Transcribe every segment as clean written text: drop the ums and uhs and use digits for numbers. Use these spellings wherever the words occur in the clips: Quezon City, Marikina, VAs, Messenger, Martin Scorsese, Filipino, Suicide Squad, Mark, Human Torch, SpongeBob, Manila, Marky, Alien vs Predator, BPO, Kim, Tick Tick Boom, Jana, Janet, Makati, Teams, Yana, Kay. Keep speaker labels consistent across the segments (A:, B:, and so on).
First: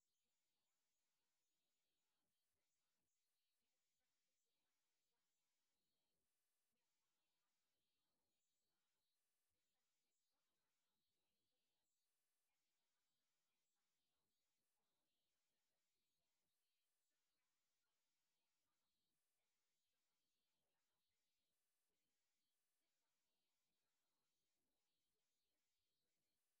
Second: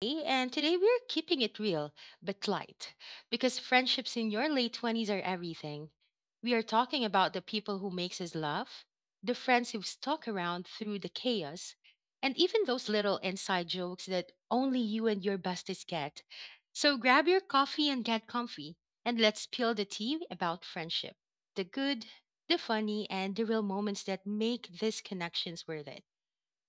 A: Hey, and today we're keeping it real but light because friendships in your late 20s are everything. We are talking about the people who makes us laugh, the friends who stuck around through the chaos, and even those little inside jokes that only you and your besties get. So grab your coffee and get comfy, and let's spill the tea about friendship. The good, the funny, and the real moments that make these connections worth it.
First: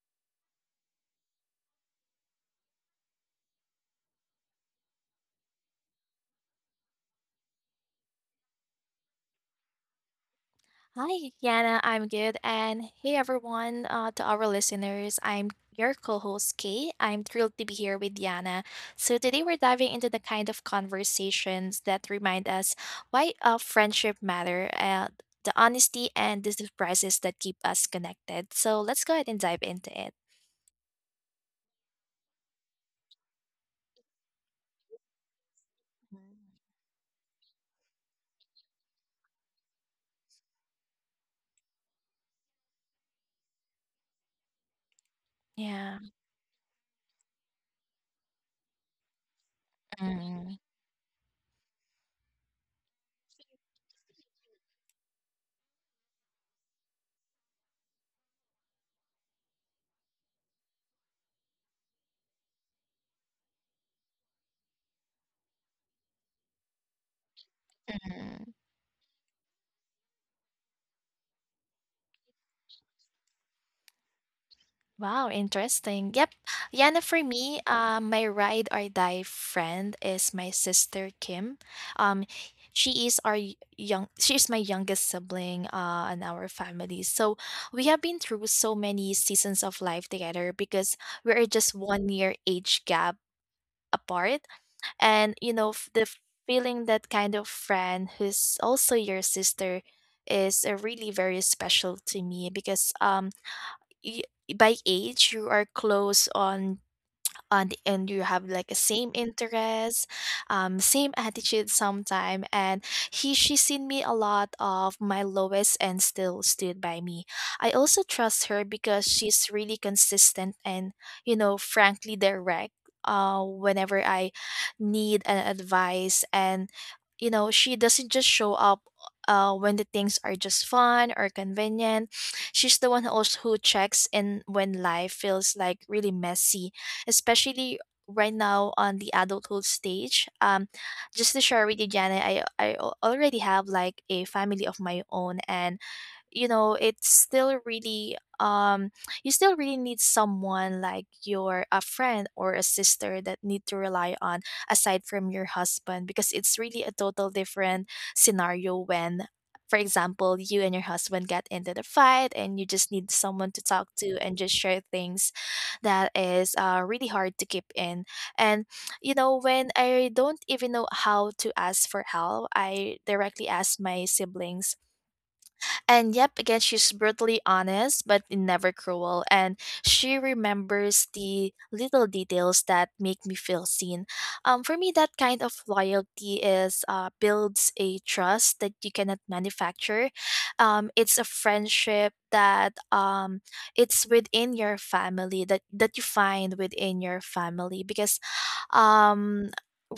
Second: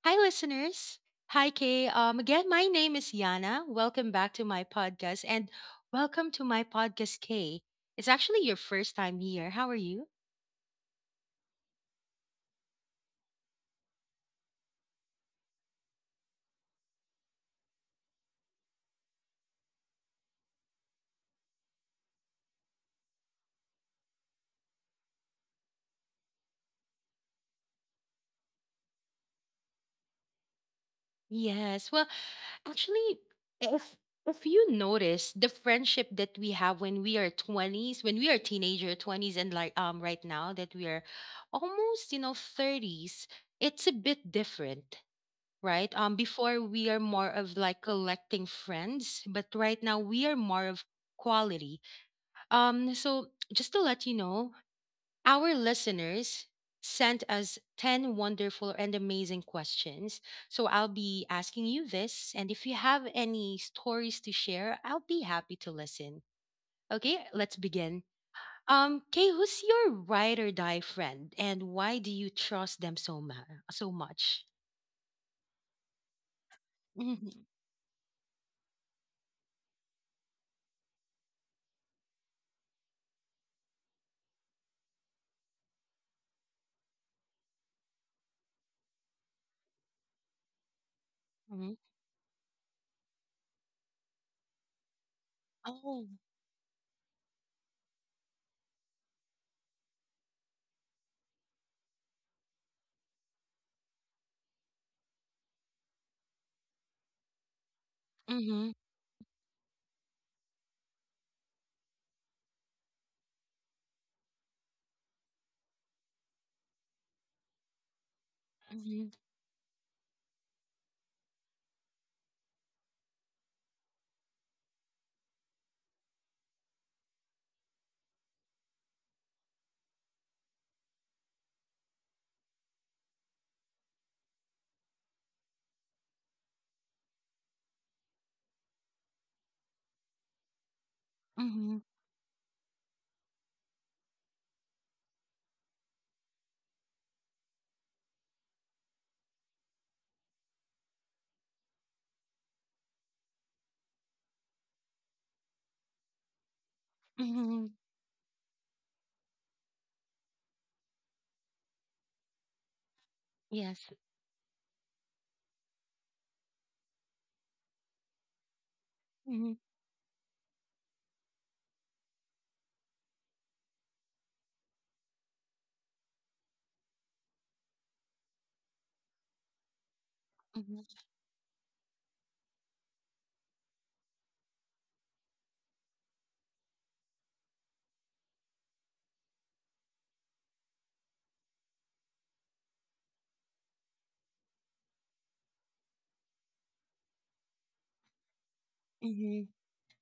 A: Hi, listeners. Hi, Kay. Again, my name is Yana. Welcome back to my podcast, and welcome to my podcast, Kay. It's actually your first time here. How are you?
B: Hi, Yana. I'm good. And hey, everyone, to our listeners, I'm your co host, Kay. I'm thrilled to be here with Yana. So, today we're diving into the kind of conversations that remind us why friendship matter, the honesty, and the surprises that keep us connected. So, let's go ahead and dive into it.
A: Yes. Well, actually, if if you notice the friendship that we have when we are 20s, when we are teenager 20s and like right now that we are almost, you know, 30s, it's a bit different. Right?
B: Yeah.
A: Before we are more of like collecting friends, but right now we are
B: Mm,
A: more of quality. So just to let you know, our listeners sent us 10 wonderful and amazing questions. So I'll be asking you this, and if you have any stories to share, I'll be happy to listen. Okay, let's begin.
B: mhm.
A: Kay, who's your ride or die friend, and why do you trust them so much?
B: Wow, interesting. Yep. Yana, for
A: Hmm.
B: me, my ride or die friend is my sister Kim. Um, she is my youngest sibling, in our family. So we have been through so many seasons of life together because we are just 1 year age gap apart. And, you know, f-
A: Oh.
B: the feeling that kind of friend who's also your sister is really very special to me because, y- by age you are close on and you have
A: Mhm.
B: like a same interest same attitude sometime and he she's seen me a lot of my lowest and still stood by me. I also trust her because
A: Mhm,
B: she's really consistent and, you know, frankly direct whenever I need an advice, and, you know, she doesn't just show up when the things are just fun or convenient. She's the one who also who checks in when life feels like really messy, especially right now on the adulthood stage. Just to share
A: mhm,
B: with you, Janet, I already have like a family of my own, and you know it's still really you still really need someone like your a friend or a sister that need to rely on aside from your husband because it's really a total
A: mhm.
B: different scenario when, for example, you and your husband get into the fight and you just need someone to
A: Yes.
B: talk to and just share things that is really hard to keep in. And, you know,
A: Mhm,
B: when I don't even know how to ask for help, I directly ask my siblings. And yep, again, she's brutally honest, but never cruel. And she
A: mhm,
B: remembers the little details that make me feel seen. For me, that kind of loyalty is builds a trust that you cannot manufacture. It's a friendship that it's within your family that you find within your family because
A: mhm.
B: um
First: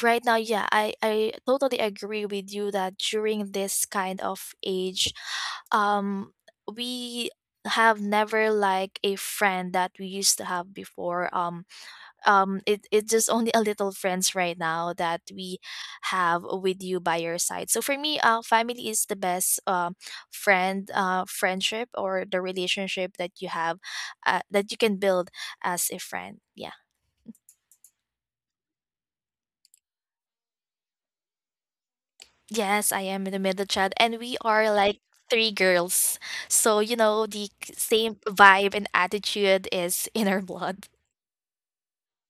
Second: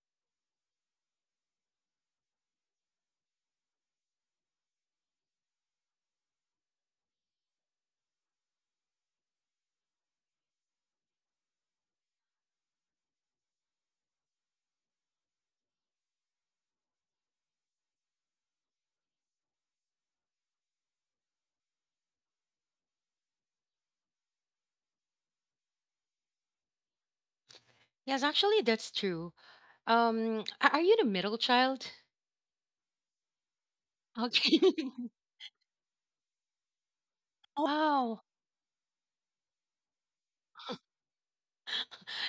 B: right now yeah I totally agree with you that during this kind of age um we have never like a friend that we used to have before it it's just only a little friends right now that we have with you by your side. So for me family is the best friend friendship or the relationship that you have that you can build as a friend. Yeah,
A: Yes, actually, that's true. Are you the middle child?
B: yes, I am in the middle child and we
A: Okay.
B: are like three girls, so you know the same
A: Wow.
B: vibe and attitude is in our blood.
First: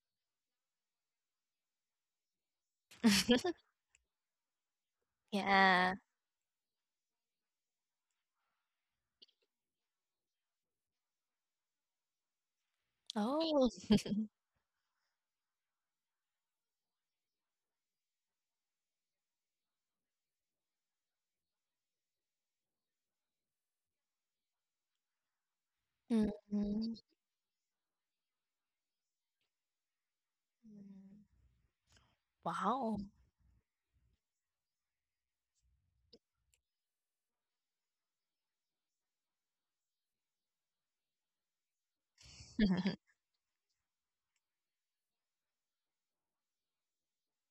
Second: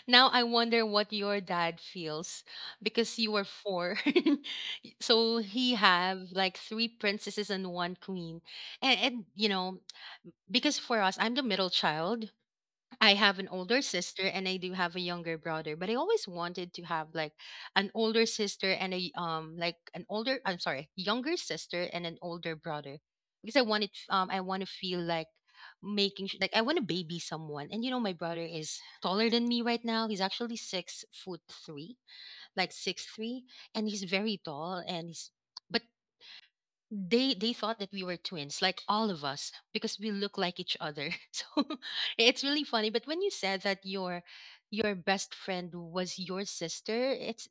A: Now I wonder what your dad feels because you were four. So he
B: Yeah.
A: have like three princesses and one queen. And you know, because for us, I'm the middle child. I have an
B: Oh.
A: older sister and I do have a younger brother, but I always wanted to have like an older sister and a like an older, I'm sorry, younger sister and an older brother because I wanted I want to feel like like I want to
B: Mhm.
A: baby someone. And you know my brother is taller than me right now. He's actually 6 foot 3, like
B: Wow.
A: 6'3", and he's very tall and he's but they thought that we were twins, like all of us, because we look like each other. So it's really funny. But when you said that your best friend was your sister, it's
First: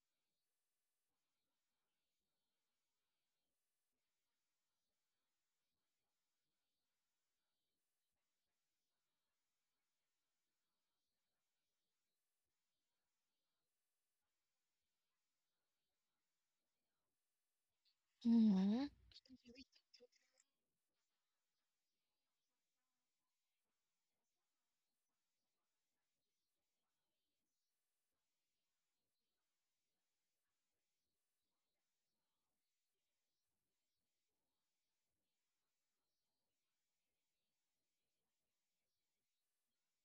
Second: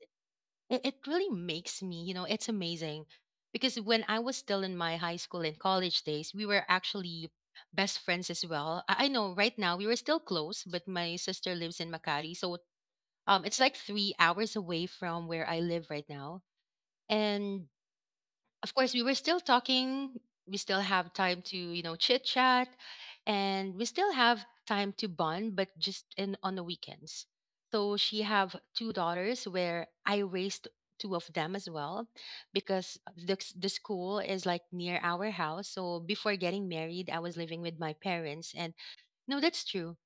A: it, it really makes me, you know, it's amazing. Because when I was still in my high school and college days, we were actually best friends as well. I know right now we were still close, but my sister lives in Makati, so it's like 3 hours away from where I live right now. And of
B: Mhm.
A: course we were still talking, we still have time to, you know, chit chat, and we still have time to bond, but just in on the weekends. So she have two daughters where I raised two of them as well because the school is like near our house. So before getting married I was living with my parents. And no, that's true,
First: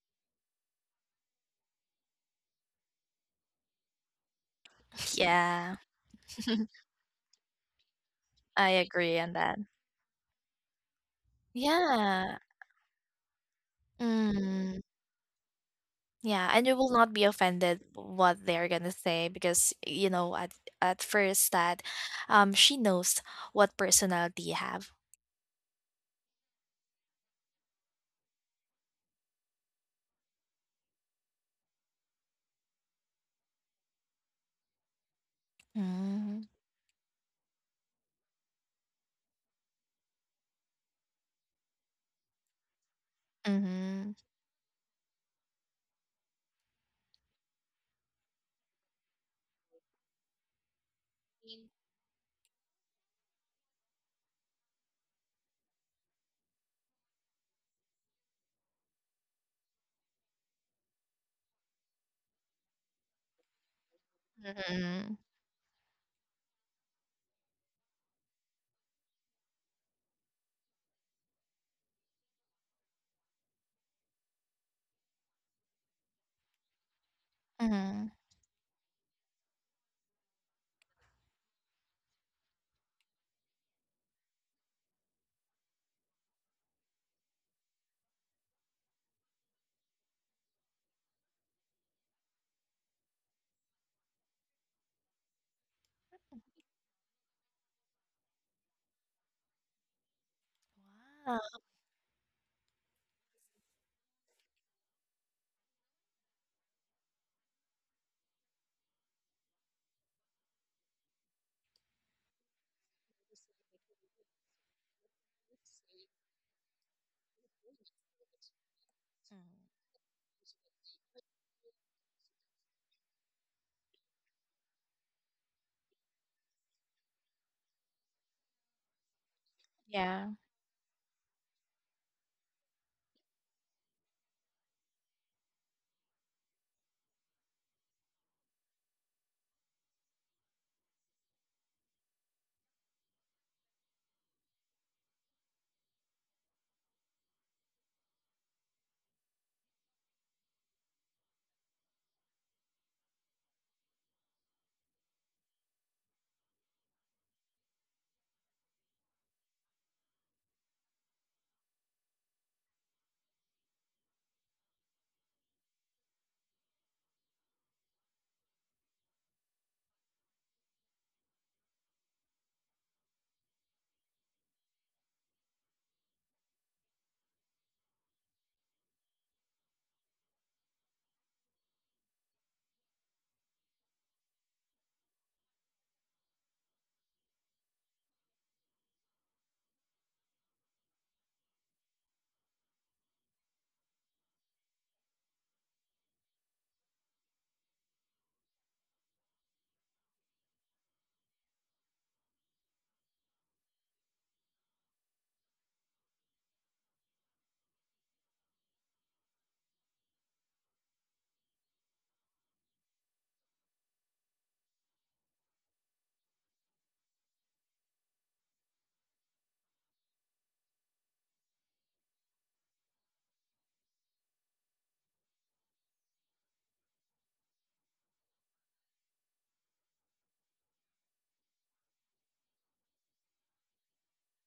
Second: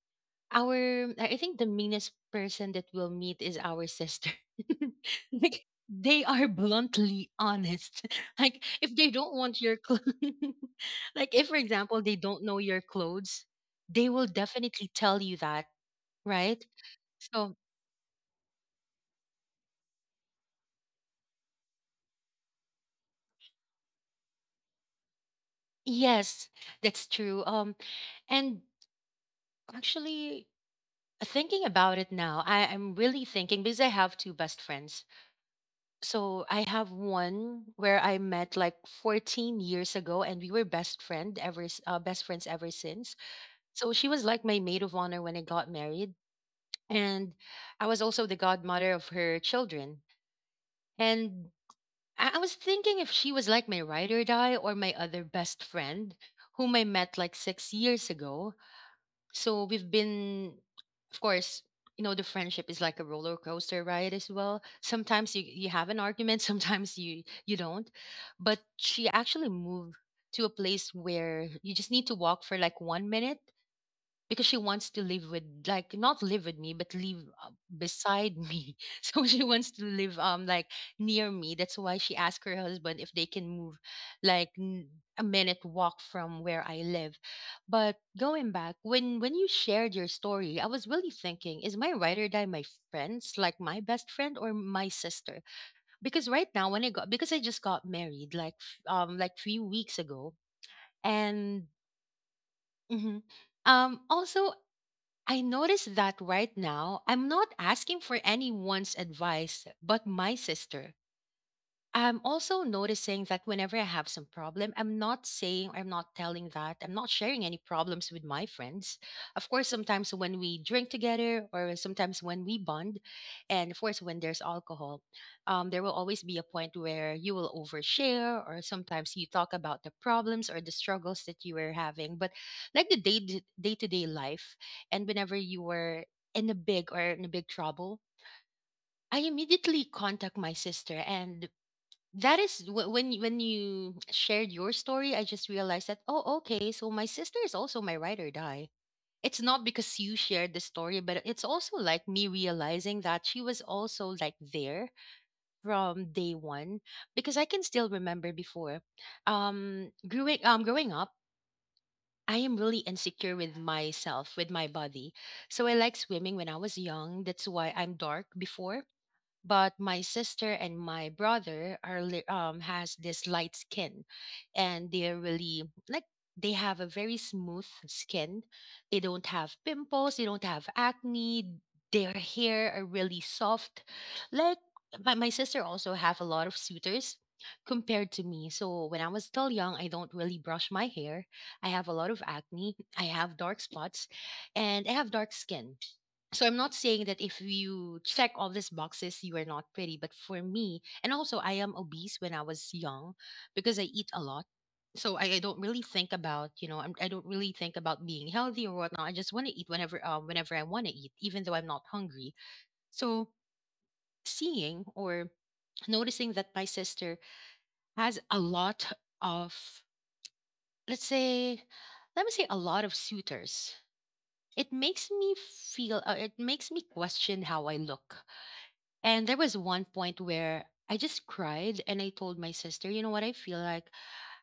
A: our I think the meanest person that we'll meet is our sister. Like
B: Yeah.
A: they are bluntly honest. Like
B: I
A: if they
B: agree
A: don't
B: on that.
A: want your clothes, like if for example they
B: Yeah.
A: don't know your clothes, they will
B: Mm,
A: definitely tell you that,
B: yeah,
A: right?
B: and you will not be
A: So
B: offended what they're gonna say because you know at at first that she knows what personality you have.
A: yes, that's true. And actually thinking about it now, I'm really thinking because I have two best friends.
B: Mm,
A: So I have one where I met like 14 years ago, and we were best friends ever since. So she
B: mm-hmm.
A: was like my maid of honor when I got married, and I was also the godmother of her children. And I was thinking if she was like my ride or die or my other best friend, whom I met like 6 years ago. So we've been, of course, you know, the friendship is like a roller coaster ride as well.
B: Mm-hmm.
A: Sometimes you have an argument, sometimes you don't. But she actually moved to a place where you just need to walk for like 1 minute because she wants to live with like not live with me but live uh,
B: Mm-hmm.
A: beside me. So she wants to live like near me, that's why she asked her husband if they can move like n- a minute walk from where I live. But going back, when you shared your story I was really thinking, is my ride or die my friends like my best friend or my sister? Because right now when I just got married like like 3 weeks ago,
B: Wow.
A: and mhm, also I noticed that right now, I'm not asking for anyone's advice but my sister. I'm also noticing that whenever I have some problem, I'm not saying, I'm not telling that, I'm not sharing any problems with my friends. Of course,
B: Mm.
A: sometimes when we drink together or sometimes when we bond, and of course, when there's alcohol, there will always be a point where you will overshare or sometimes you talk about the
B: Yeah.
A: problems or the struggles that you were having. But like the day to day life, and whenever you were in a big trouble, I immediately contact my sister. And that is when you shared your story I just realized that oh, okay, so my sister is also my ride or die. It's not because you shared the story, but it's also like me realizing that she was also like there from day one. Because I can still remember before growing up I am really insecure with myself, with my body. So I like swimming when I was young, that's why I'm dark before. But my sister and my brother has this light skin and they're really like they have a very smooth skin, they don't have pimples, they don't have acne, their hair are really soft. Like my sister also have a lot of suitors compared to me. So when I was still young I don't really brush my hair, I have a lot of acne, I have dark spots, and I have dark skin. So I'm not saying that if you check all these boxes, you are not pretty. But for me, and also I am obese when I was young because I eat a lot. So I don't really think about, you know, I don't really think about being healthy or whatnot. I just want to eat whenever, whenever I want to eat, even though I'm not hungry. So seeing or noticing that my sister has a lot of, let's say, let me say a lot of suitors. It makes me feel, it makes me question how I look. And there was one point where I just cried and I told my sister, you know what, I feel like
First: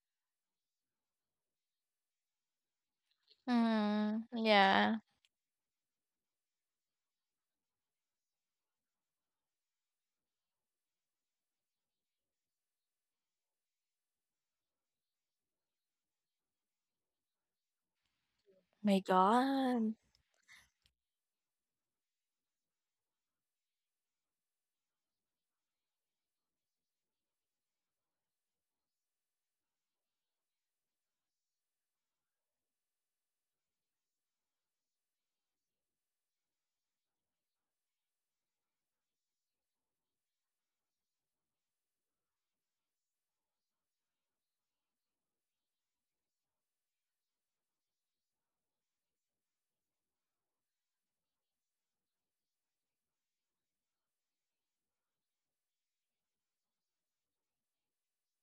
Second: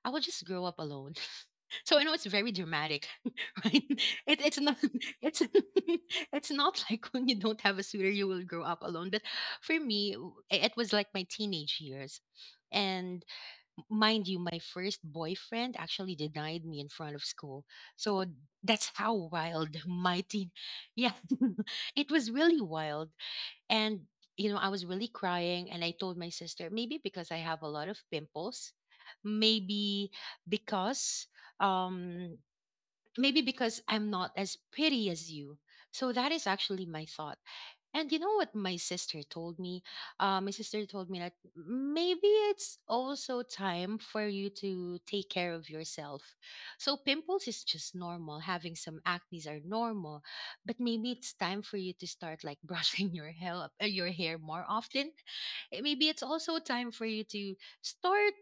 A: I will just grow up alone. So I know it's very dramatic, right?
B: Mm,
A: It's not
B: yeah.
A: it's it's not like when you don't have a suitor you will grow up alone. But for me, it was like my teenage years. And mind you, my first boyfriend actually denied me in front of school. So that's
B: My
A: how wild
B: god.
A: my teen, yeah, it was really wild. And, you know, I was really crying. And I told my sister, maybe because I have a lot of pimples, maybe because, um, maybe because I'm not as pretty as you. So that is actually my thought. And you know what my sister told me? My sister told me that maybe it's also time for you to take care of yourself. So pimples is just normal. Having some acne's are normal, but maybe it's time for you to start like brushing your hair, your hair more often. Eh, maybe it's also time for you to start,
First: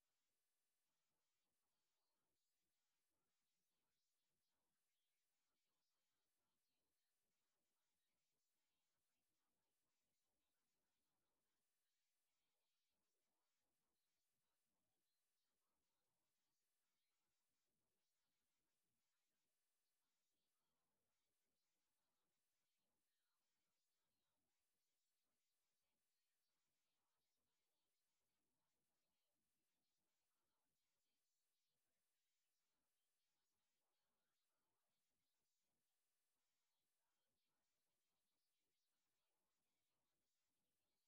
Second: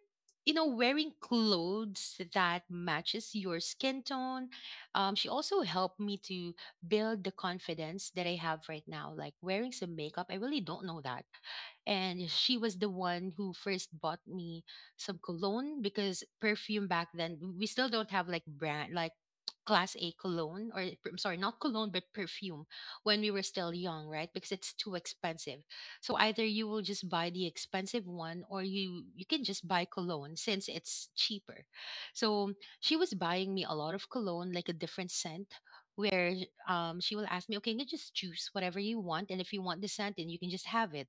A: you know, wearing clothes that matches your skin tone. She also helped me to build the confidence that I have right now. Like wearing some makeup, I really don't know that. And she was the one who first bought me some cologne, because perfume back then, we still don't have like brand, like class A cologne, or I'm sorry, not cologne, but perfume when we were still young, right? Because it's too expensive. So either you will just buy the expensive one or you can just buy cologne since it's cheaper. So she was buying me a lot of cologne, like a different scent, where she will ask me, okay, you just choose whatever you want. And if you want the satin, you can just have it,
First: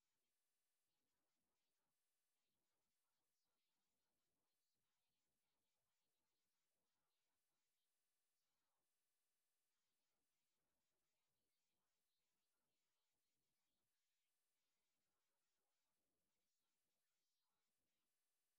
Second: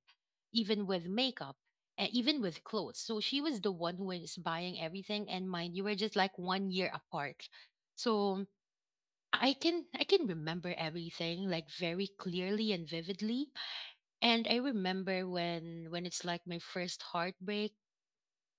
A: even with makeup, and even with clothes. So she was the one who was buying everything. And mind you, we're just like 1 year apart. So I can remember everything like very clearly and vividly. And I remember when it's like my first heartbreak.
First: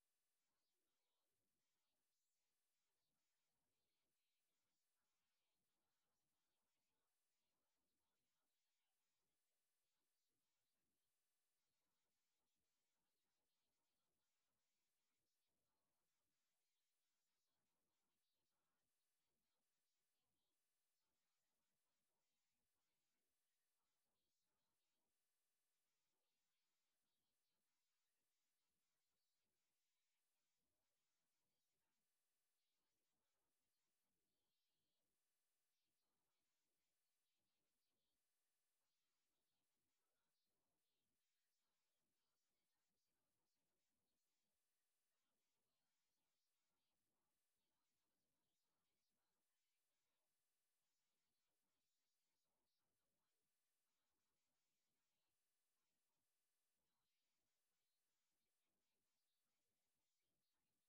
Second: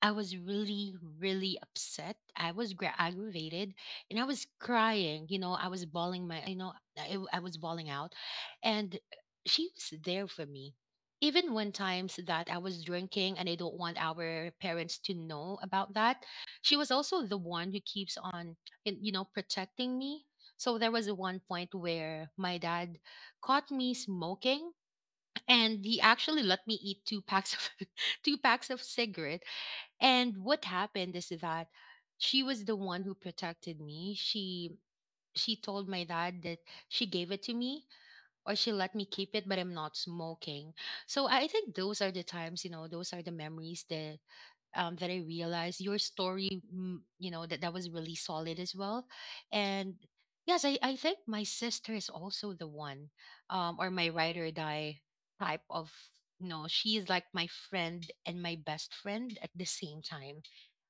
A: I was really, really upset. Aggravated and I was crying. I was bawling my, you know, I was bawling out. And she was there for me. Even when times that I was drinking and I don't want our parents to know about that, she was also the one who keeps on, protecting me. So there was one point where my dad caught me smoking, and he actually let me eat two packs of two packs of cigarette. And what happened is that she was the one who protected me. She told my dad that she gave it to me, or she let me keep it, but I'm not smoking. So I think those are the times, you know, those are the memories that that I realized your story, mm, you know, that was really solid as well. And yes, I think my sister is also the one, or my ride or die type of. You know, she is like my friend and my best friend at the same time,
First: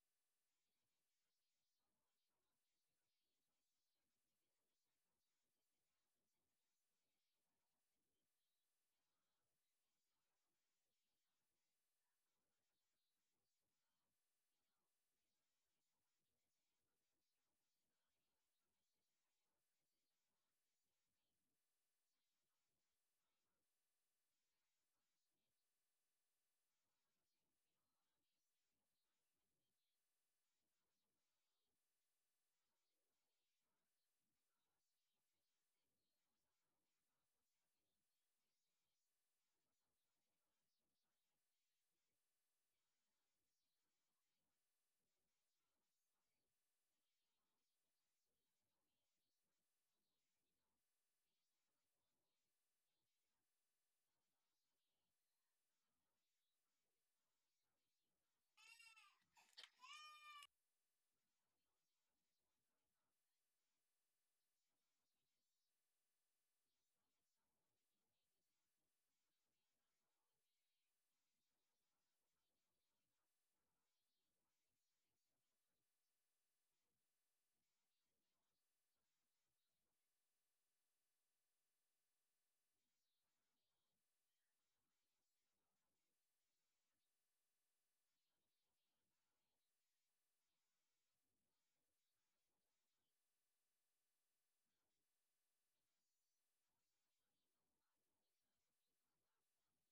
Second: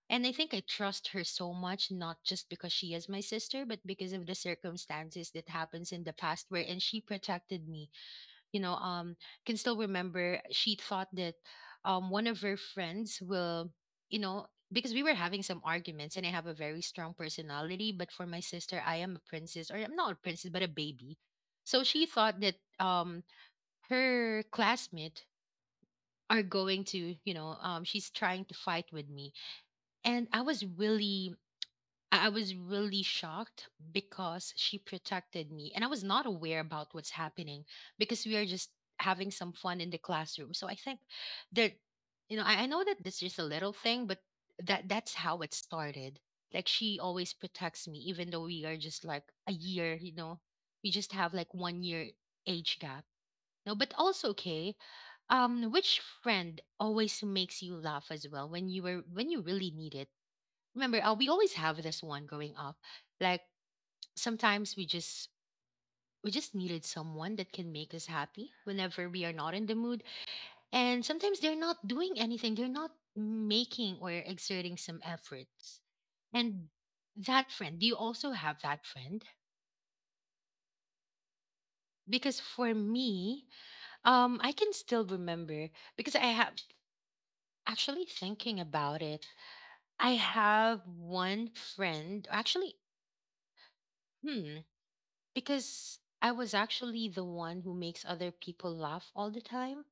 A: and I think I trust her so much, not just because she is my sister, but because of the circumstances that happens in the past where and she protected me. You know, can still remember. She thought that one of her friends will, you know, because we were having some arguments, and I have a very strong personality, but for my sister, I am a princess, or I'm not a princess, but a baby. So she thought that her classmate are going to, she's trying to fight with me. And I was really shocked because she protected me, and I was not aware about what's happening because we are just having some fun in the classroom. So I think that, you know, I know that this is a little thing, but that's how it started. Like she always protects me, even though we are just like a year, you know, we just have like 1 year age gap. No, but also okay. Which friend always makes you laugh as well when you were when you really need it? Remember, we always have this one growing up. Like sometimes we just needed someone that can make us happy whenever we are not in the mood, and sometimes they're not doing anything, they're not making or exerting some efforts. And that friend, do you also have that friend? Because for me, I can still remember. Because I have, actually thinking about it, I have one friend actually. Hmm. Because I was actually the one who makes other people laugh all the time.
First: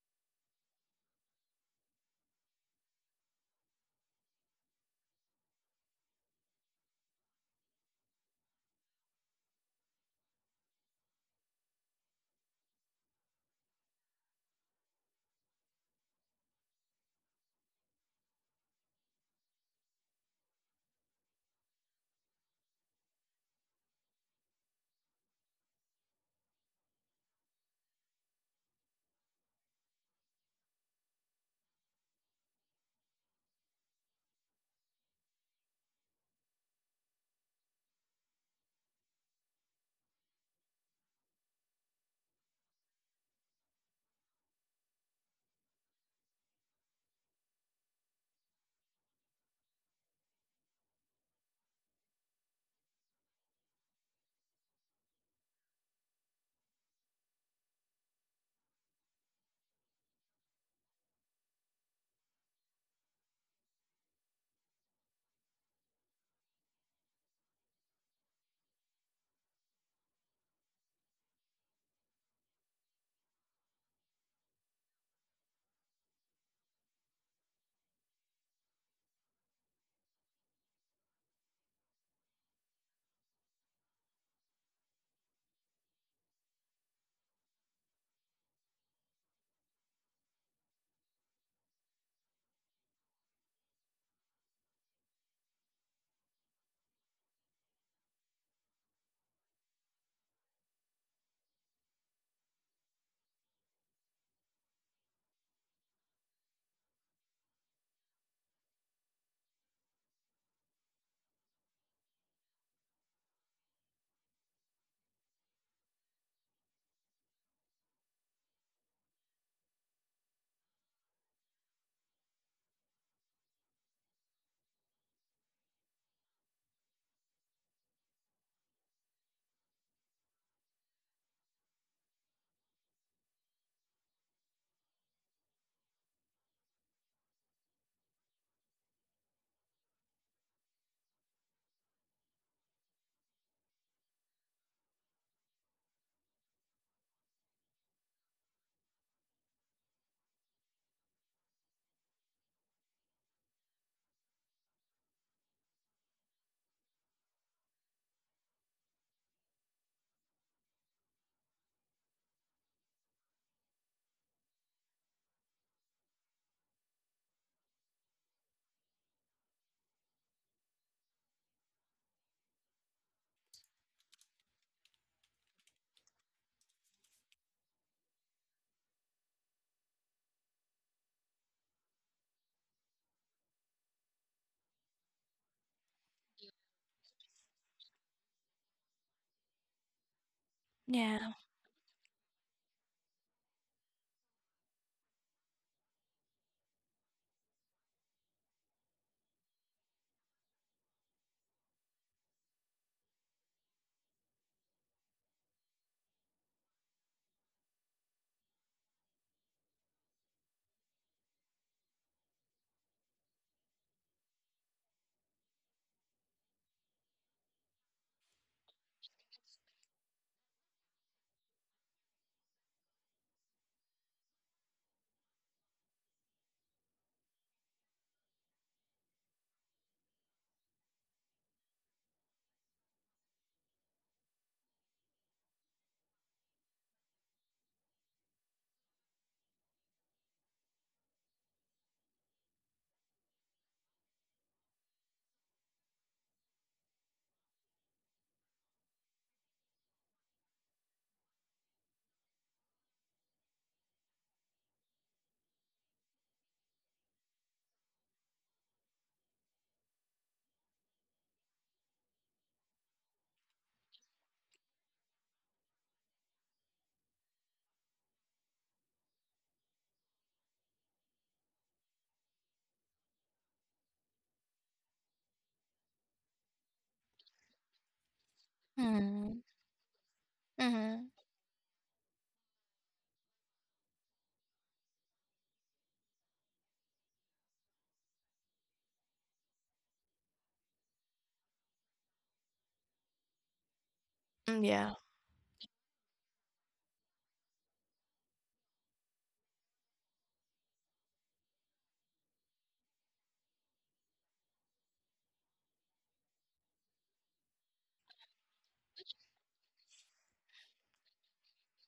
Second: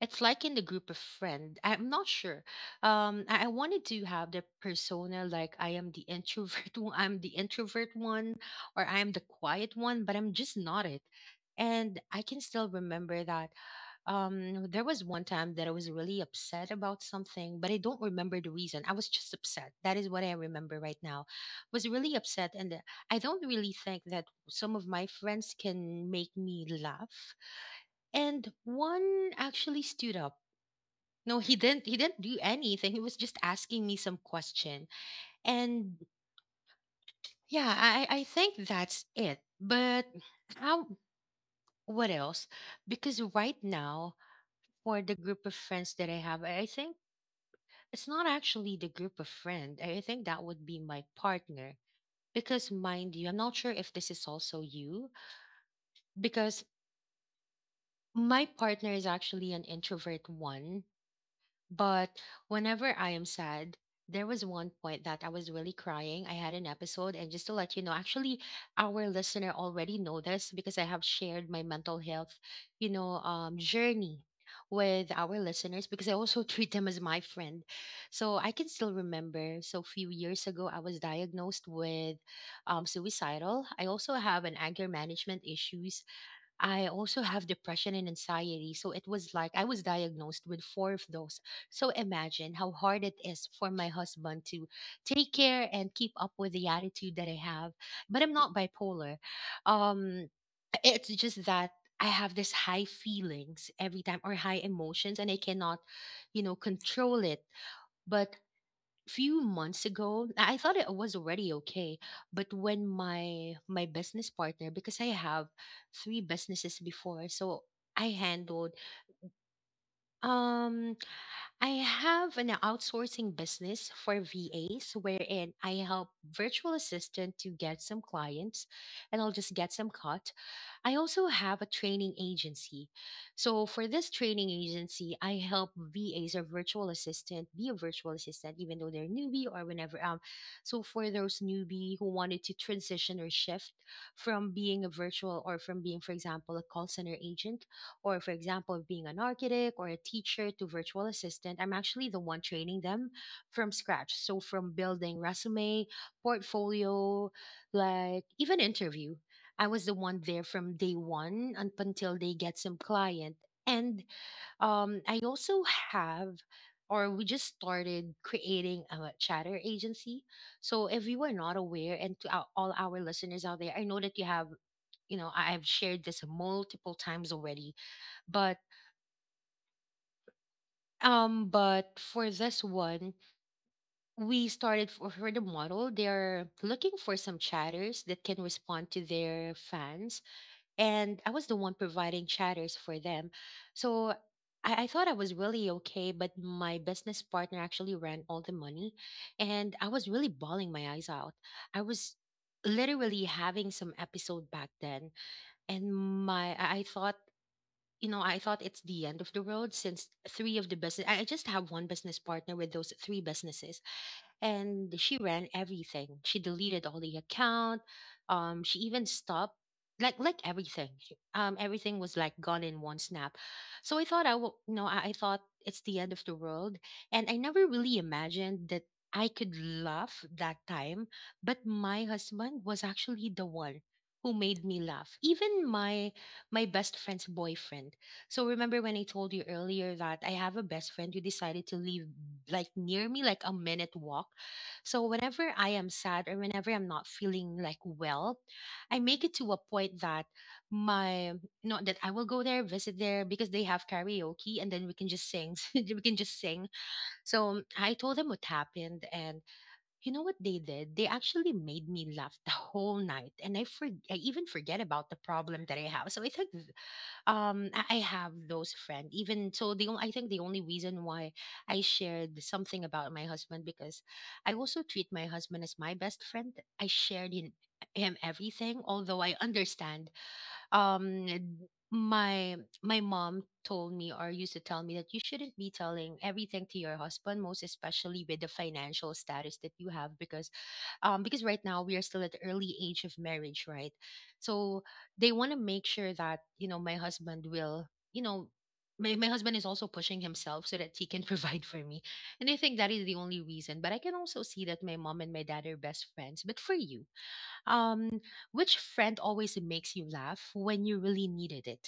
A: It's like in the group of friend. I'm not sure. I wanted to have the persona like I am the introvert. I'm the introvert one, or I am the quiet one, but I'm just not it. And I can still remember that there was one time that I was really upset about something, but I don't remember the reason. I was just upset. That is what I remember right now. Was really upset, and I don't really think that some of my friends can make me laugh. And one actually stood up. No, he didn't. He didn't do anything. He was just asking me some question, and yeah, I think that's it. But how? What else? Because right now, for the group of friends that I have, I think it's not actually the group of friend. I think that would be my partner. Because mind you, I'm not sure if this is also you, because my partner is actually an introvert one. But whenever I am sad, there was one point that I was really crying. I had an episode, and just to let you know, actually, our listener already know this because I have shared my mental health, journey with our listeners because I also treat them as my friend. So I can still remember. So a few years ago, I was diagnosed with suicidal. I also have an anger management issues. I also have depression and anxiety. So it was like I was diagnosed with four of those. So imagine how hard it is for my husband to take care and keep up with the attitude that I have. But I'm not bipolar. Um, it's just that I have this high feelings every time or high emotions, and I cannot, you know, control it. But few months ago, I thought it was already okay. But when my business partner, because I have three businesses before, so I handled, um I have an outsourcing business for VAs wherein I help virtual assistant to get some clients, and I'll just get some cut. I also have a training agency. So for this training agency, I help VAs or virtual assistant be a virtual assistant, even though they're newbie or whenever. So for those newbie who wanted to transition or shift from being a virtual, or from being, for example, a call center agent, or for example, being an architect or a teacher to virtual assistant, I'm actually the one training them from scratch. So from building resume, portfolio, like even interview. I was the one there from day one up until they get some client. And I also have, or we just started creating a chatter agency. So if you are not aware, and to our, all our listeners out there, I know that you have, you know, I've shared this multiple times already, but but for this one, we started for the model. They're looking for some chatters that can respond to their fans,
B: Yeah.
A: and I was the one providing chatters for them. So I thought I was really okay, but my business partner actually ran all the money, and I was really bawling my eyes out. I was literally having some episode back then, and I thought. You know, I thought it's the end of the road since three of the business. I just have one business partner with those three businesses, and she ran everything. She deleted all the account. She even stopped like everything. Everything was like gone in one snap. So I thought I will, you know, I thought it's the end of the world, and I never really imagined that I could laugh that time. But my husband was actually the one who made me laugh. Even my best friend's boyfriend. So remember when I told you earlier that I have a best friend who decided to live like near me, like a minute walk. So whenever I am sad or whenever I'm not feeling like well, I make it to a point that my, not that I will go there, visit there because they have karaoke, and then we can just sing. We can just sing. So I told them what happened, and you know what they did? They actually made me laugh the whole night, and I even forget about the problem that I have. So I think I have those friends. Even so, I think the only reason why I shared something about my husband because I also treat my husband as my best friend. I shared in him everything, although I
B: Mm.
A: understand.
B: Mhm.
A: Um, my my mom told me or used to tell me that you shouldn't be telling everything to your husband, most especially with the financial status that you have, because right now we are still at the early age of marriage, right?
B: Mm,
A: So
B: yeah.
A: they want to make sure that, you know, my husband will, you know, my husband is also pushing himself so that he can provide for me. And I think that is the only reason. But I can also see that my mom and my dad are best friends. But for you, um, which friend always makes you laugh when you really needed it?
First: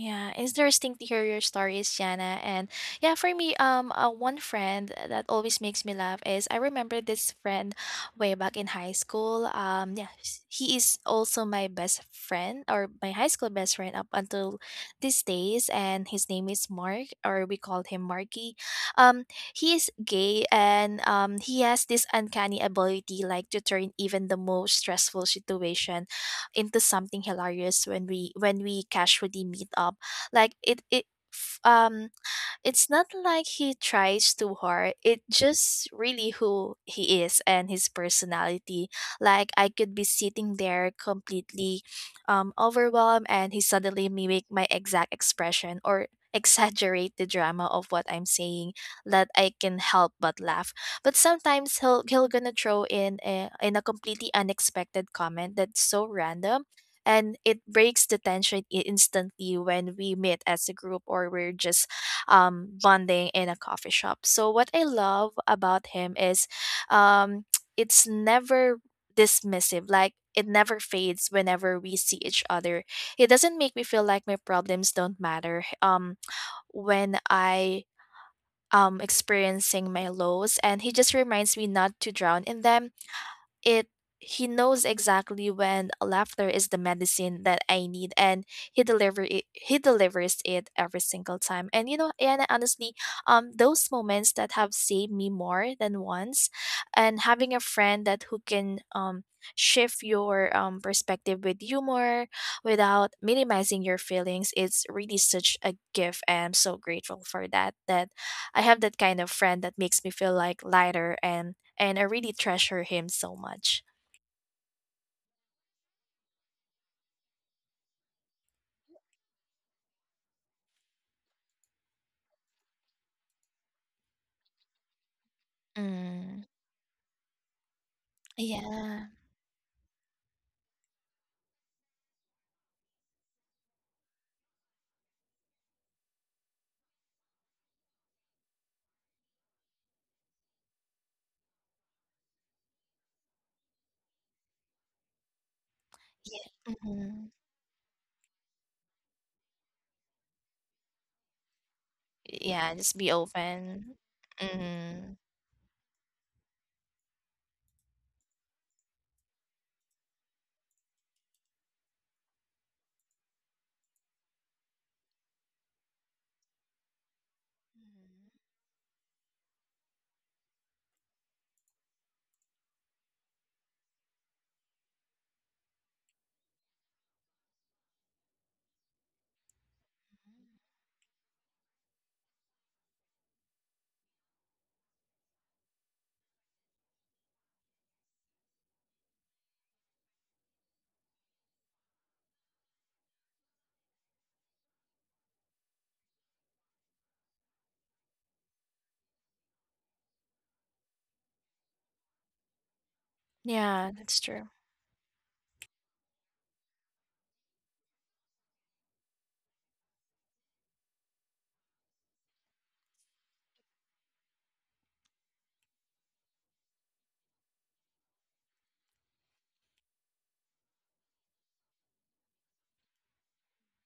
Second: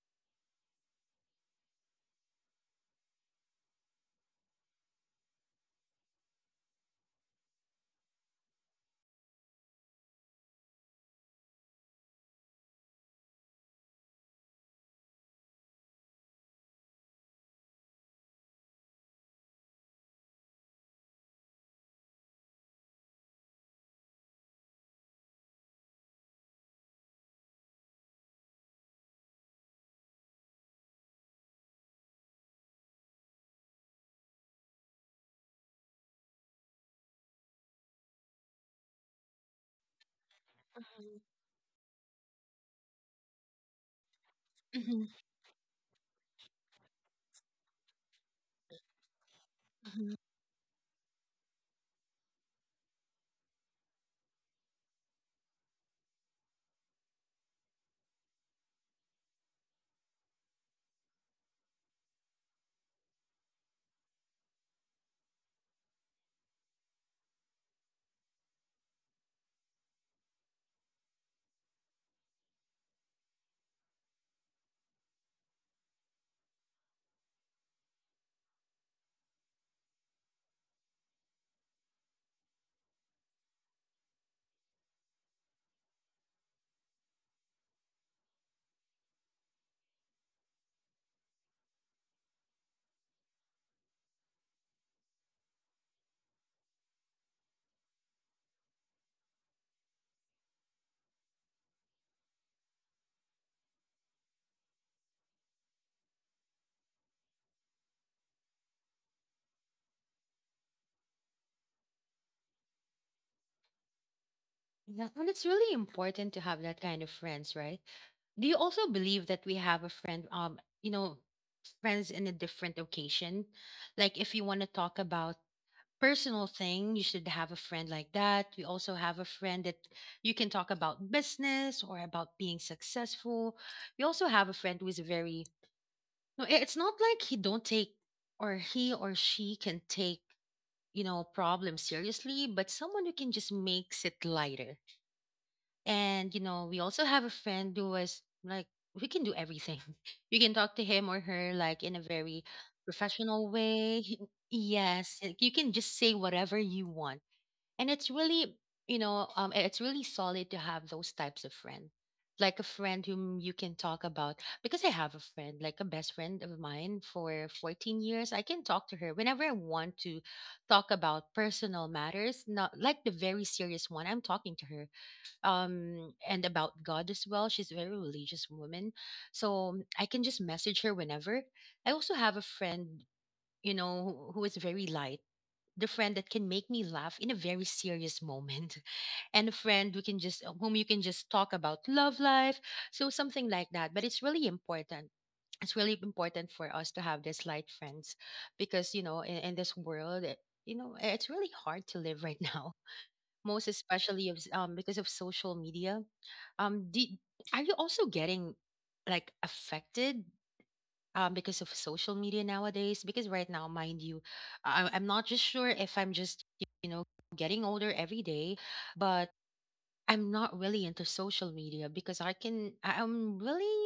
B: Yeah, it's interesting to hear your stories, Jana. And yeah, for me, one friend that always makes me laugh is I remember this friend way back in high school. Yeah, he is also my best friend or my high school best friend up until these days, and his name is Mark, or we called him Marky. Um, he is gay, and he has this uncanny ability like to turn even the most stressful situation into something hilarious when we casually meet up like it f- um it's not like he tries too hard. It just really who he is and his personality. Like I could be sitting there
A: Mhm.
B: completely overwhelmed and he suddenly mimic my
A: Hmm.
B: exact expression or exaggerate the drama of what I'm saying that I can help
A: Hmm.
B: but laugh. But sometimes he'll gonna throw in in a completely unexpected comment that's so random and it breaks the tension instantly when we meet as a group or we're just bonding in a coffee shop. So what I love about him is um, it's never dismissive. Like it never fades whenever we see each other. It doesn't make me feel like my problems don't matter. When I experiencing my lows and he just reminds me not to drown in them. It he knows exactly when laughter is the medicine that I need, and he delivers it every single time. And you know, and honestly, those moments that have saved me more than once, and having a friend that who can shift your perspective with humor without minimizing your feelings, it's really such a gift, and I'm so grateful for that, that I have that kind of friend that makes me feel like lighter, and I really treasure him so much.
A: Yeah, and it's really important to have that kind of friends, right? Do you also believe that we have a friend, you know, friends in a different occasion? Like if you want to talk about
B: Mm,
A: personal thing, you should have a friend like that. You also
B: yeah.
A: have a friend that you can talk about business or about being successful. You also have a friend who is very, no, it's not like he don't take, or he or she can take, you know, problems seriously, but someone who can just makes it lighter. And you know,
B: Yeah,
A: we also have
B: mhm.
A: a friend who was like, we can do everything. You can talk to him or her like in a very
B: Yeah, just be
A: professional
B: open.
A: way.
B: Mhm.
A: Yes, like, you can just say whatever you want. And it's really, it's really solid to have those types of friend. Like a friend whom you can talk about because I have a friend, like a best friend of mine for 14
B: Mhm.
A: years. I can talk to her whenever I want to talk about personal matters, not like the very serious one. I'm talking to her and about god as well. She's a very religious woman, so I can just message her whenever. I also have a friend, who is very light, the friend that can make me laugh in a very serious moment. And a friend who can just whom you can just talk about love life, so something like that. But it's really important, it's really important for us to have these light friends because in this world it, you know eh, it's really hard to live right now, most
B: Yeah, that's
A: especially
B: true.
A: because of social media. Um, do, are you also getting like affected because of social media nowadays? Because right now, mind you, I'm not just sure if I'm just, you know, getting older every day, but I'm not really into social media because I'm really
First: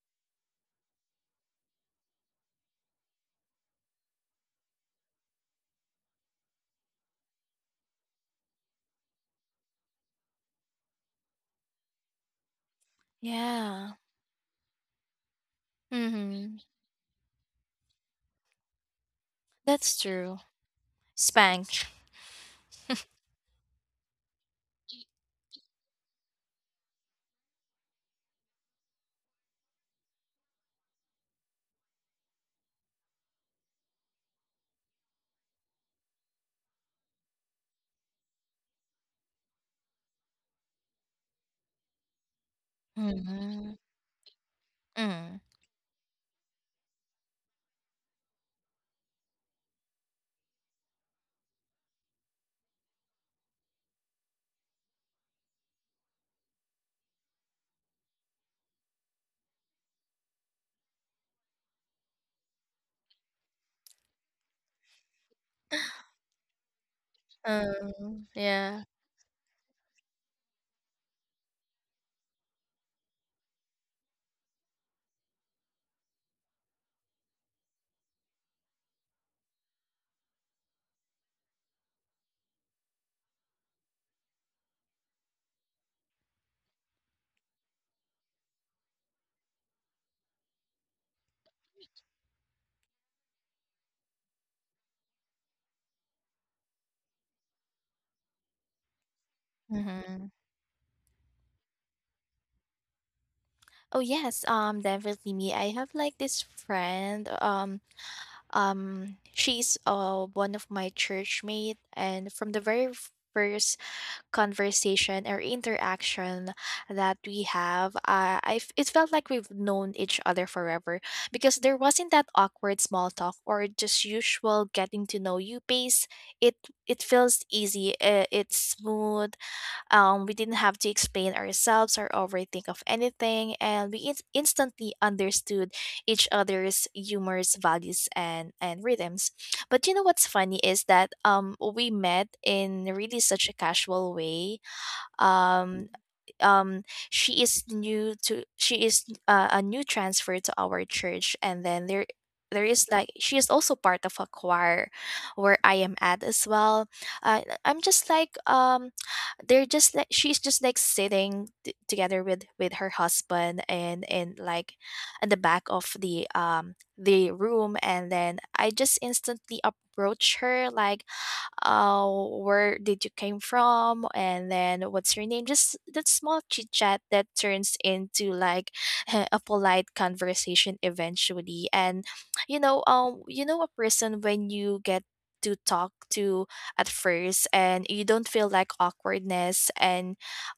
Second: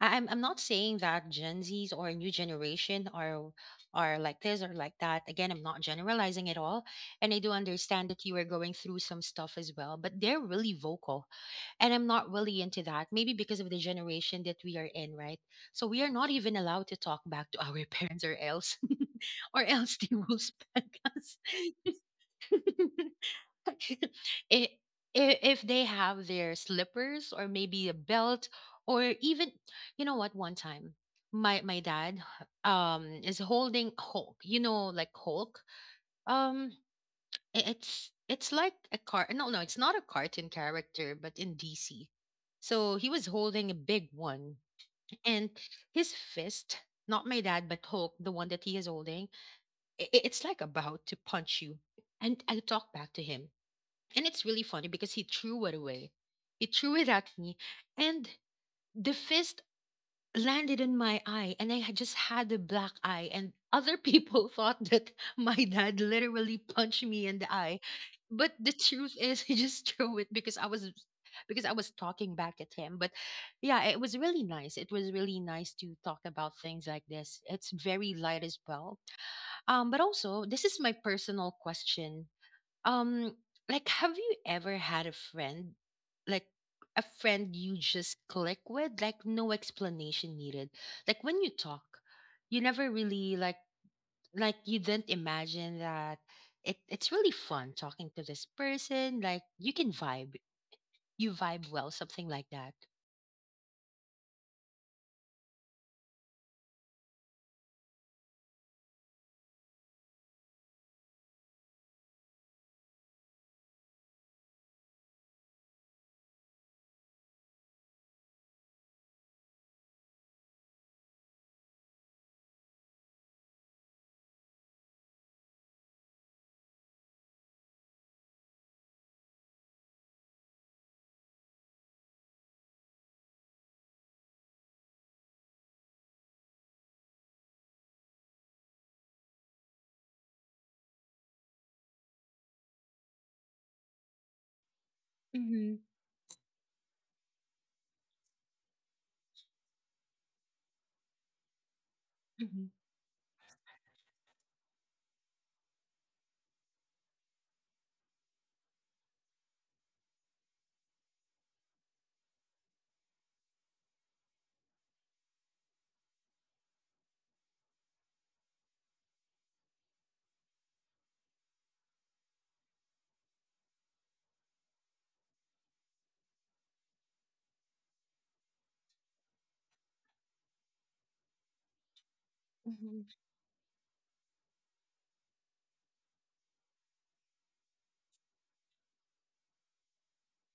A: I'm not saying that Gen Zs or new generation are like this or like that. Again, I'm not generalizing at all, and I do understand that you are going through some stuff as well. But they're really vocal, and I'm not really into that. Maybe because of the
B: Yeah.
A: generation that we are in, right? So we are not even
B: Mhm.
A: allowed to talk back to our parents, or else, or else
B: That's
A: they
B: true.
A: will spank us.
B: Spank.
A: I- if they have their slippers or maybe a belt, or even, you know what, one time my dad is holding hulk, you know, like hulk. um it's like a car. No, no, it's not a cartoon character, but in dc. So he was holding a
B: Mhm.
A: big one,
B: Mm.
A: and his fist, not my dad but hulk, the one that he is holding, it's like about to punch you. And I talk back to him, and it's really funny because he threw it away. He threw it at me, and the fist landed in my eye, and I had just had a black eye. And other people thought that my dad literally punched me in the eye, but the
B: Yeah.
A: truth is, he just threw it because I was, because I was talking back at him. But yeah, it was really nice. It was really nice to talk about things like this. It's very light as well. But also, this is my personal question. um, like, have you ever had a friend, like a friend you just click with, like no explanation needed? Like when you talk, you never really like you didn't imagine that it's really fun talking to this person. Like you can
B: Mhm.
A: vibe, you vibe well, something like that.
B: Oh, yes, definitely me. I have, like, this friend, she's, one of my church mate, and from the very first conversation or interaction that we have, I it felt like we've known each other forever because there wasn't that awkward small talk or just usual getting to know you pace. It it feels easy. It's smooth we didn't have to explain ourselves or overthink of anything, and we instantly understood each other's humors, values, and rhythms. But you know what's funny is that we met in really such a casual way
A: Mm-hmm.
B: um um she is a new transfer to our church, and then there
A: Mm-hmm.
B: there is like she is also part of a choir where I am at as well. I'm just like she's just like sitting together with her husband and like in the back of the room, and then I just instantly approach her like, where did you came from, and then what's your name, just that small chit chat that turns into like a polite conversation eventually. And
A: Mm-hmm.
B: you know a person when you get to talk to at first and you don't feel like awkwardness and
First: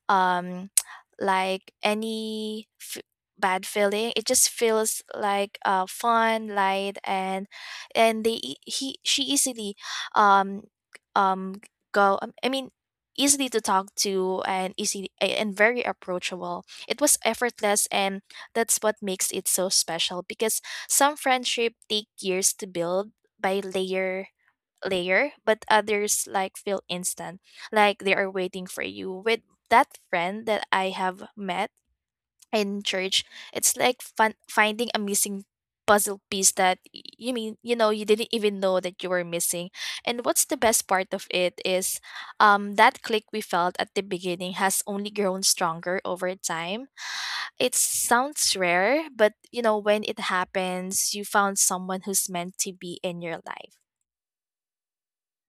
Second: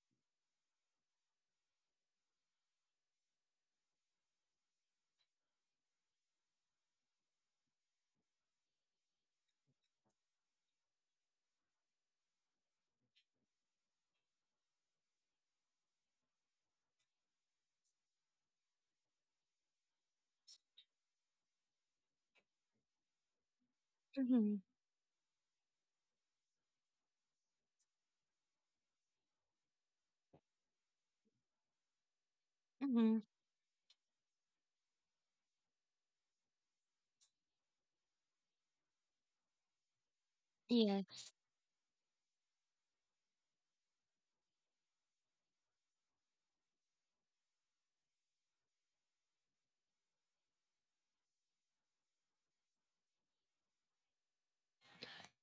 B: um like any bad feeling. It just feels like fun light, and they e- he she easily um um go I mean, easily to talk to and easy and very approachable. It was effortless, and that's what makes it so special because some friendship take years to build by layer
A: Mm-hmm.
B: layer, but others like feel instant, like they are waiting for you. With that friend that I have met in
A: Mm-hmm.
B: church, it's like finding a missing puzzle piece that you mean you know you didn't even know that you were missing. And what's the best part of
A: Yes.
B: it is that click we felt at the beginning has only grown stronger over time. It sounds rare, but you know when it happens you found someone who's meant to be in your life.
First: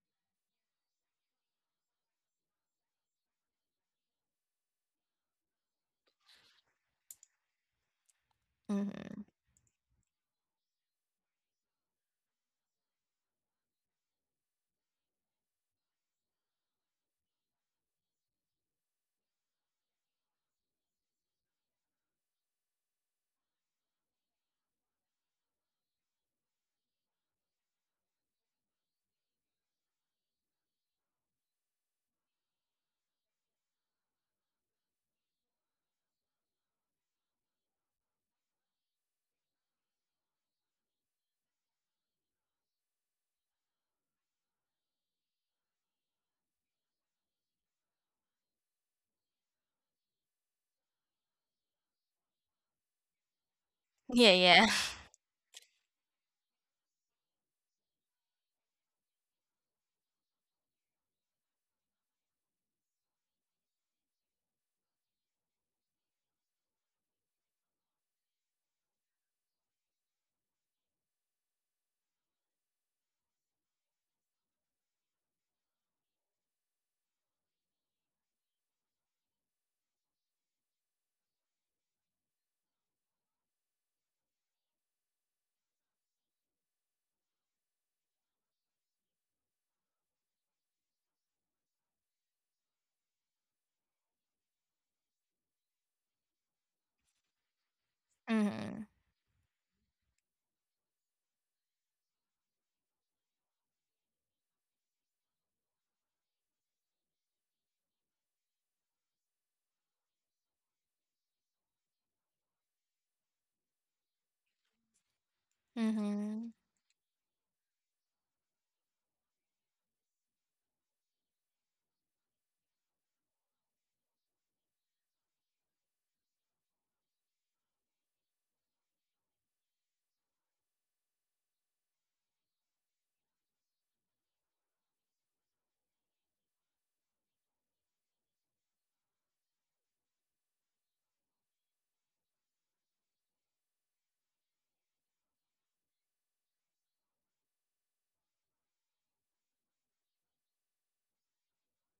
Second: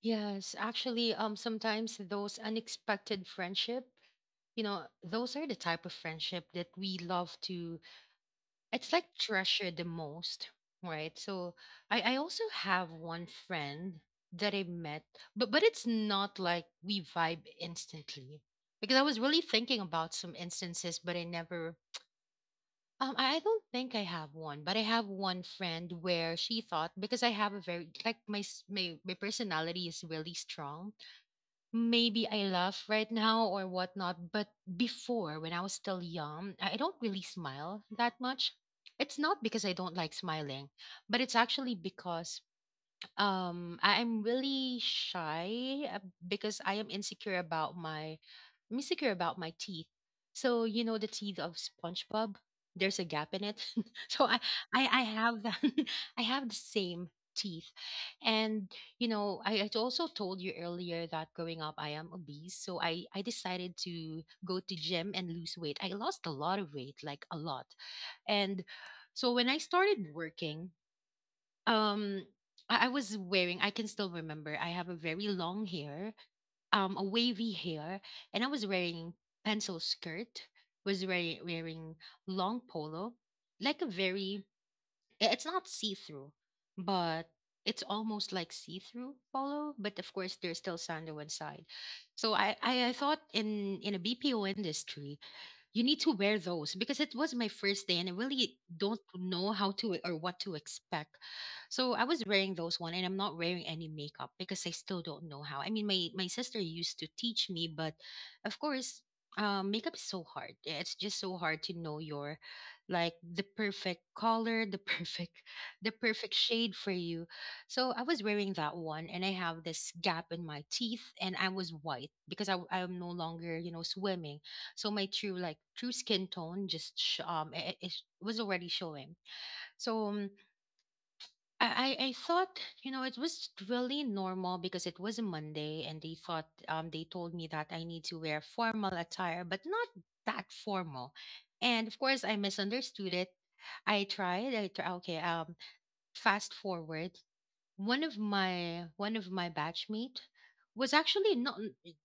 A: Yes, actually, sometimes those unexpected friendship, those are the type of friendship that we love to, it's like
B: Mm-hmm.
A: treasure the most, right? So I also have one friend that I met, but it's not like we vibe instantly. Because I was really thinking about some instances, but I never, I don't think I have one, but I have one friend where she thought, because I have a very like my personality is really strong. Maybe I laugh right now or whatnot, but before, when I was still young, I don't really smile that much. It's not because I don't like smiling, but it's actually because I'm really shy because I am insecure about my, I'm insecure about my teeth. So you know the teeth of SpongeBob, there's a gap in it. So
B: Yeah,
A: I,
B: yeah.
A: have that. I have the same teeth, and you know, I also told you earlier that growing up I am obese. So I decided to go to gym and lose weight. I lost a lot of weight, like a lot, and so when I started working, um. I was wearing, I can still remember, I have a very long hair, a wavy hair, and I was wearing pencil skirt, was wearing long polo, like a very, it's not see-through, but it's almost like see-through polo, but of course there's still sandal inside. So I, thought in a BPO industry, you need to wear those because it was my first day and I really
B: Mm-hmm.
A: don't know how to or what to expect. So I was wearing those one and I'm not wearing any makeup because I still don't know how. I mean, my sister used to teach me, but of course, makeup is so hard. It's just so hard to know your, like the perfect color, the perfect, the perfect
B: Mm-hmm.
A: shade for you. So I was wearing that one and I have this gap in my teeth and I was white because I'm no longer, you know, swimming, so my true like true skin tone just it, it was already showing. So I thought, you know, it was really normal because it was a monday and they thought, they told me that I need to wear formal attire but not that formal, and of course I misunderstood it. I tried I tr- Okay, fast forward, one of my batchmate was actually not,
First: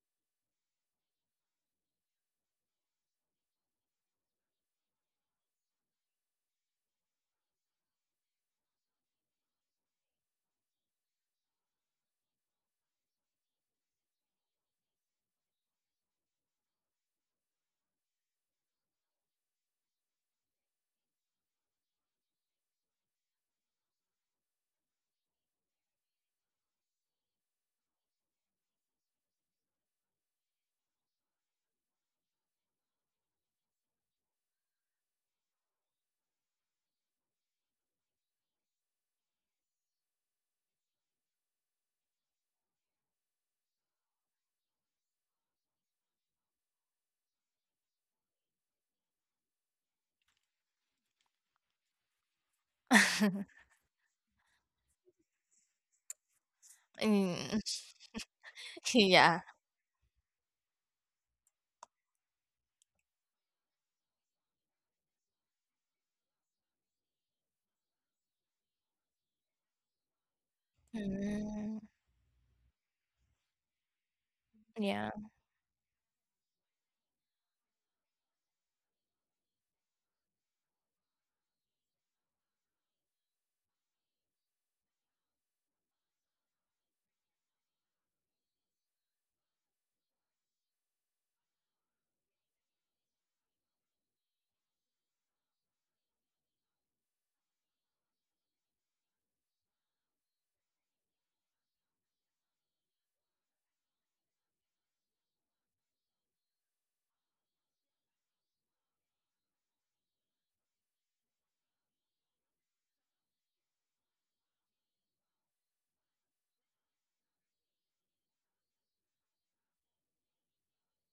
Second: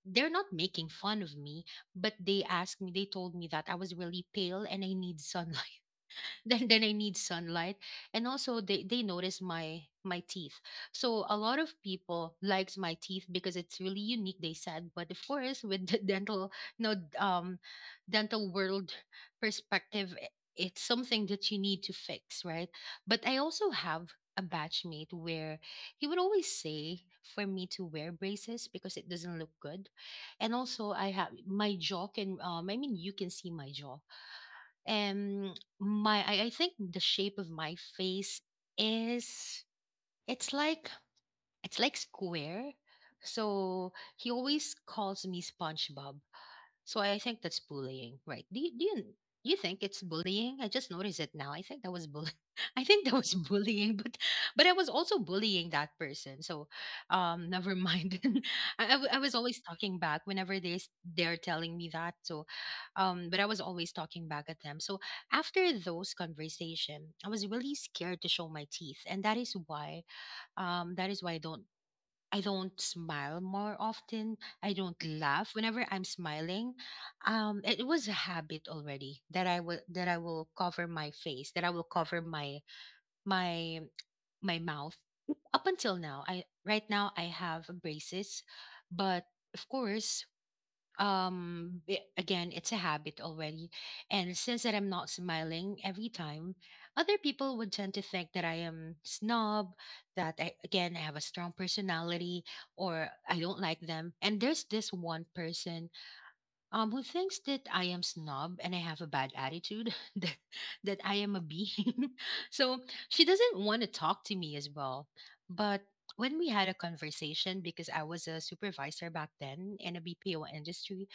A: they're not making fun of me, but they asked me, they told me that I was really pale and I need sunlight. Then I need sunlight. And also they notice my teeth. So a lot of people likes my teeth because it's really unique, they said. But of course, with the dental, no dental world perspective, it's something that you need to fix, right? But I also have a batchmate where he would always say for me to wear braces because it doesn't look good. And also, I have my jaw can, I mean you can see my jaw. Um my I think the shape of my face is, it's like, it's like square, so he always calls me spongebob. So I think that's bullying, right? Do you, do you think it's bullying? I just noticed it now. I think that was bull. I think that was bullying, but I was also bullying that person. So,
B: Mm.
A: never mind. I was
B: Yeah.
A: always talking back whenever they're telling me that. So, but I was always talking back at them. So after those conversation, I was really scared to show my teeth, and that is why, that is why
B: Mm.
A: I don't smile more often. I don't
B: Yeah.
A: laugh whenever I'm smiling. It was a habit already that I will, that I will cover my face, that I will cover my my mouth. Up until now, I right now I have braces, but of course, again, it's a habit already. And since that I'm not smiling every time, other people would tend to think that I am snob, that I, again, I have a strong personality, or I don't like them. And there's this one person, who thinks that I am snob and I have a bad attitude, that, that I am a bean. So she doesn't want to talk to me as well. But when we had a conversation, because I was a supervisor back then in a BPO industry,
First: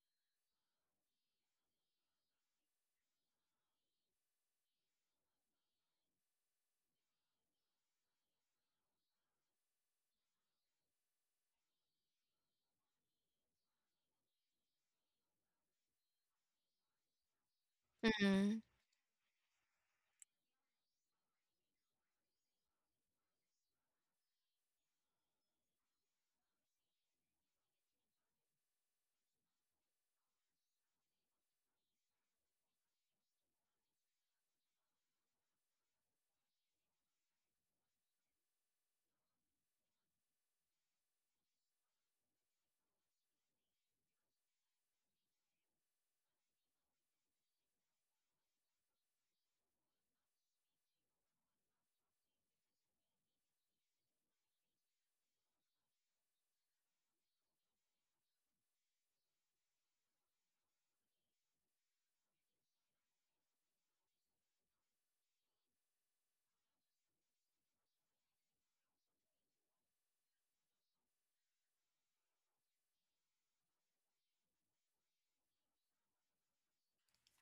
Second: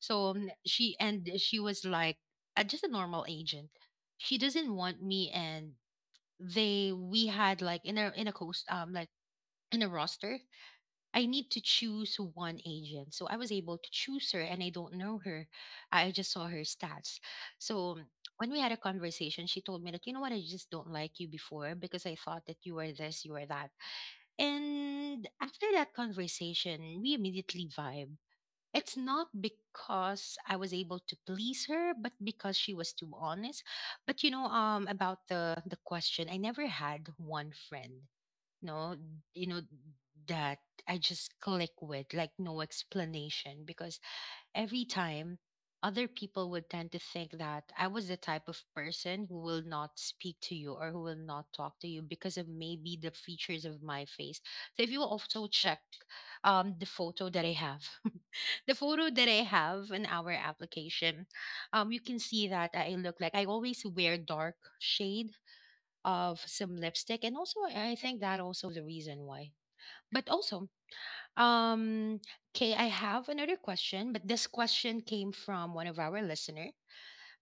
A: so she was like just a normal agent. She doesn't want me, and they we had like in a coast like in a roster, I need to choose one agent. So I was able to choose her and I don't know her. I just saw her stats. So when we
B: Mm.
A: had a conversation, she told me that, you know what, I just don't like you before because I thought that you were this, you were that. And after that conversation, we immediately vibe. It's not because I was able to please her, but because she was too honest. But you know, about the question, I never had one friend, no, you know, that I just click with, like, no explanation, because every time other people would tend to think that I was the type of person who will not speak to you or who will not talk to you because of maybe the features of my face. So if you also check, the photo that I have the photo that I have in our application, you can see that I look like I always wear dark shade of some lipstick, and also I think that also the reason why. But also, um, okay, I have another question, but this question came from one of our listener.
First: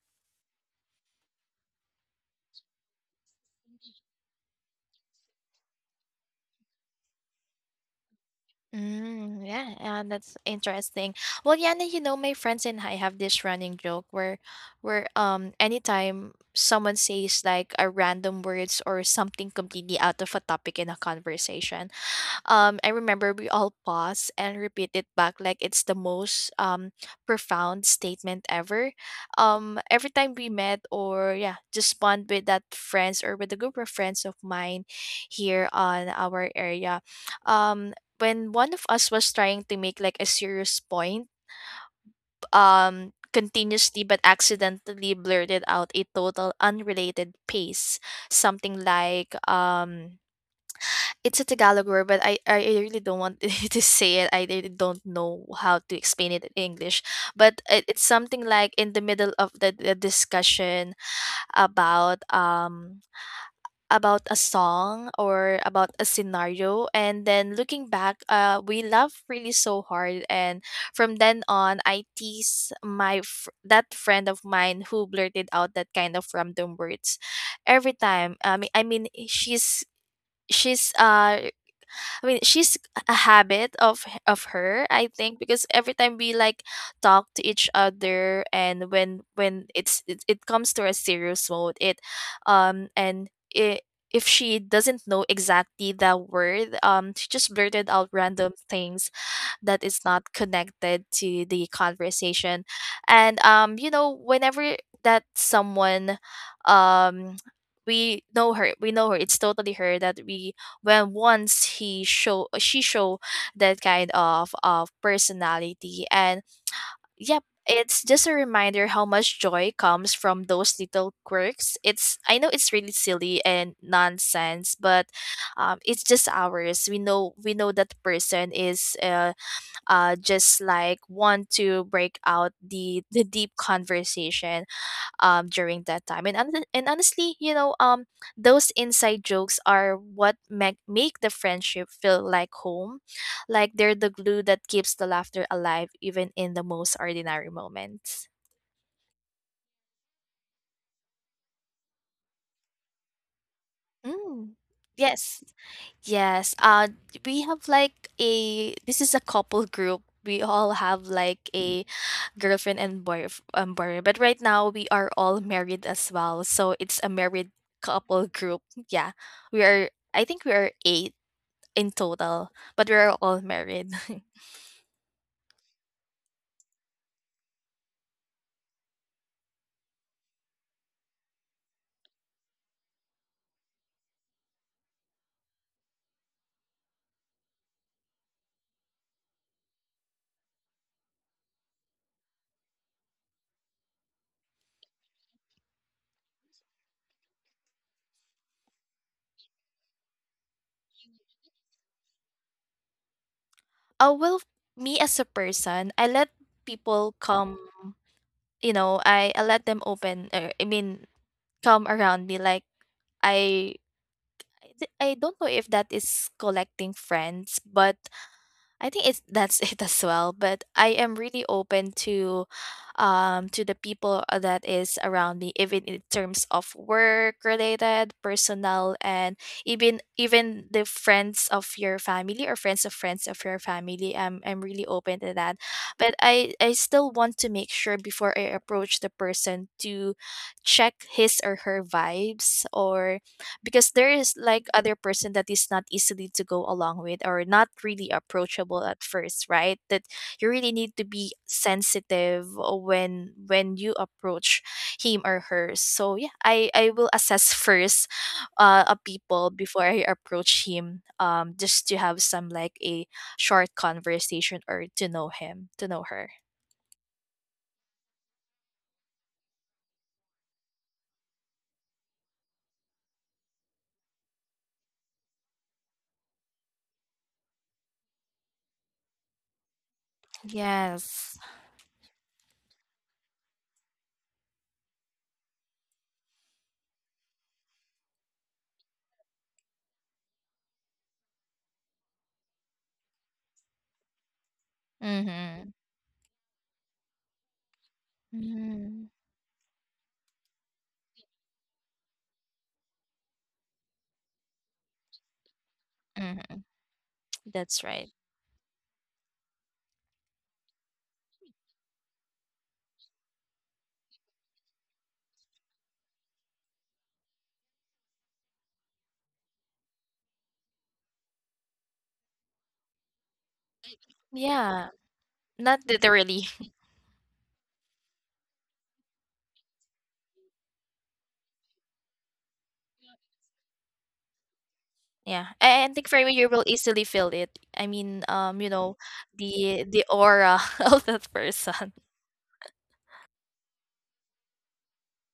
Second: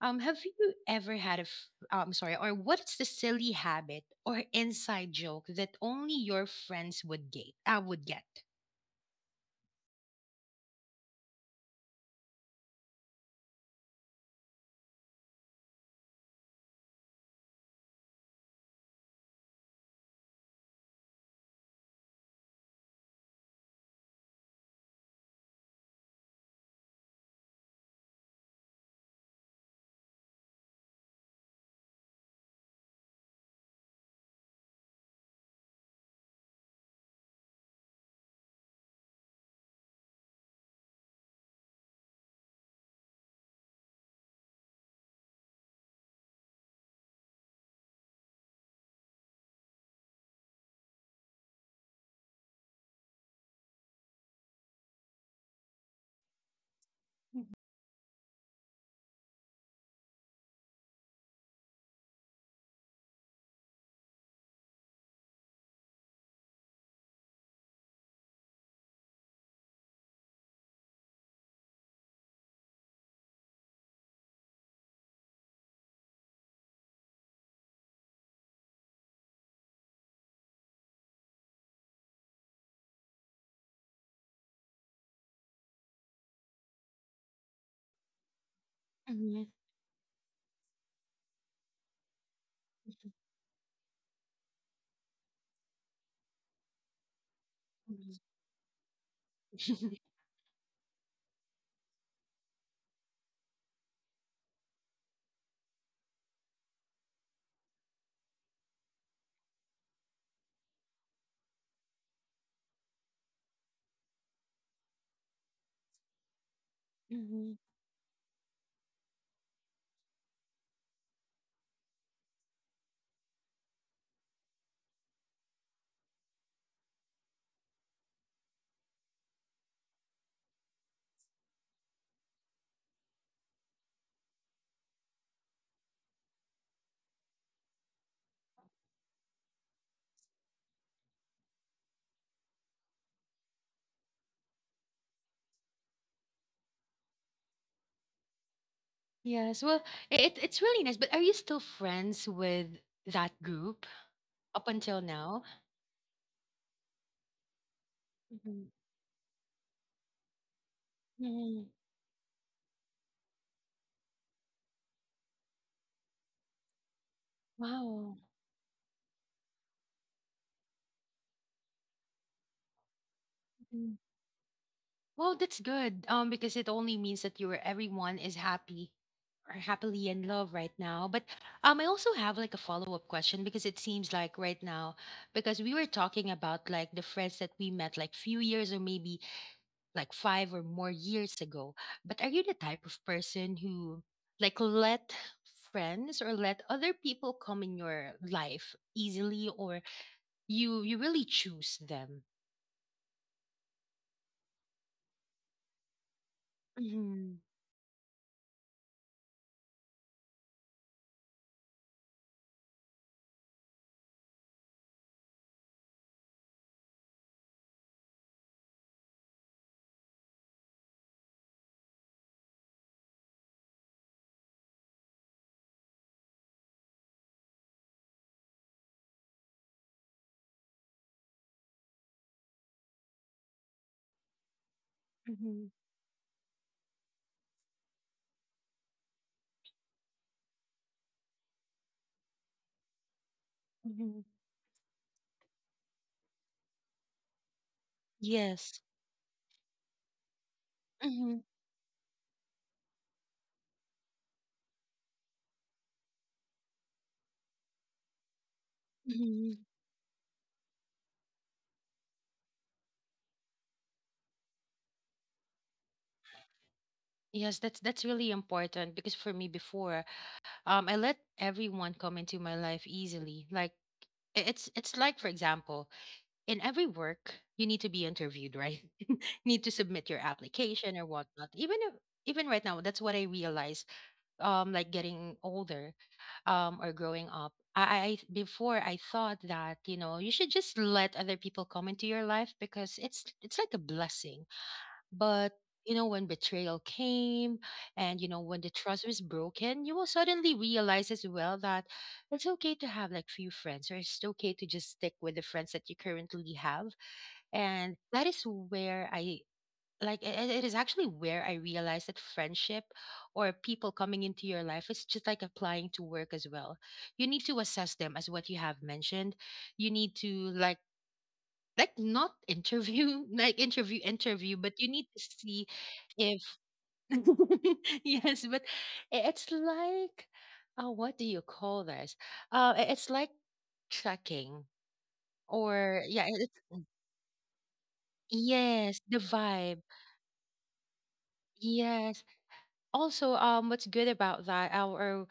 A: Have you ever had a, sorry, or what's the silly habit or inside joke that only your friends would get? I would get.
B: Mm, yeah, and that's interesting. Well, yeah, and you know, my friends and I have this running joke where anytime someone says like a random words or something completely out of a topic in a conversation, I remember we all paused and repeat it back like it's the most profound statement ever. Every time we met or yeah, just bond with that friends or with a group of friends of mine here on our area. Um, when one of us was trying to make like a serious point, continuously but accidentally blurted out a total unrelated pace, something like it's a Tagalog word, but I really don't want to say it. I really don't know how to explain it in English. But it's something like in the middle of the discussion about um about a song or about a scenario, and then looking back we laugh really so hard. And from then on I tease my that friend of mine who blurted out that kind of random words every time. I mean she's she's uh she's a habit of of her, I think, because every time we like talk to each other, and when
A: Mhm,
B: when it comes to a serious mode, um
A: mhm,
B: and it. If she doesn't know exactly the word, she just blurted out random things that
A: mhm,
B: is not connected to the conversation. And you know whenever that someone um we know her we know her, it's totally her that we when once he show she show that kind of personality. And yep,
A: mhm.
B: it's just a reminder how much joy comes from those little quirks. It's, I know, it's really silly and nonsense, but it's just ours. We know we know that person is just like want to break out the deep conversation during that time. And honestly, you know, those inside jokes are what make the friendship feel like home, like they're the glue that keeps the laughter alive even in the most ordinary moments.
A: Yes, well, it's really nice. But are you still friends with that group
B: Mm.
A: up until
B: Yes.
A: now?
B: Yes. We have like
A: Mhm,
B: a, this is a couple group. We all have like
A: mhm.
B: a girlfriend and boy. But right now we are all married as well. So it's a married
A: Wow.
B: couple group. Yeah. We are, I think we are eight in total, but we're all married.
A: Well, that's good. Because it only means that you your everyone is happy or happily in love right now. But I also have like a follow up question, because it seems like right now, because we were talking about like the friends that we met like few years, or maybe like 5 or more years ago. But are you the type of person who, like, let friends or let other people come in your life easily, or you really choose them?
B: uh, well, me as a person, I let people
A: Hmm,
B: come, you know, I let them open, come around me. Like, I, I don't know if that is collecting friends, but I think it's, that's it as well. But I am really open to the people that is around me, even in terms of work related, personal, and even the friends of your family or friends of your family. I'm really open to that.
A: hmm,
B: But I still want to make sure before I approach the person to check his or her vibes, or because there
A: hmm.
B: is like other person that is not easily to go along with or not really
A: Yes.
B: approachable at first, right? That you really need to be sensitive when you approach him or her. So yeah, I will assess first a people
A: Mhm.
B: before I approach him, just to have some like a short conversation or to know him, to know her.
A: Yes, that's really important, because for me before, I let everyone come into my life easily. Like, it's like, for example, in every work you need to be interviewed, right? need to submit your application or
B: Yes.
A: whatnot. Even if, even right now, that's what I realize. Like getting older, or growing up. I before I thought that, you know, you should just let other people come into your life because it's like a blessing. But
B: Mm-hmm,
A: you know, when betrayal came, and, you know, when the
B: mm-hmm.
A: trust was broken, you will suddenly realize as well that it's okay to have like few friends, or it's okay to just stick with the friends that you currently have.
B: That's
A: And
B: right.
A: that is where I, like, it is actually where I realized that friendship or people coming into your life is just like applying to work as well. You need to assess them as what you have mentioned. You need to, like like not interview like interview, but
B: Yeah,
A: you need to see
B: not
A: if
B: literally.
A: yes, but it's like, what do you call this, uh, it's like tracking,
B: Yeah, I
A: or
B: think for
A: yeah
B: me, you
A: it-
B: will
A: it's
B: easily feel it. I mean, you know,
A: yes the vibe.
B: the aura of that person.
A: Yes, also, um, what's good about that our,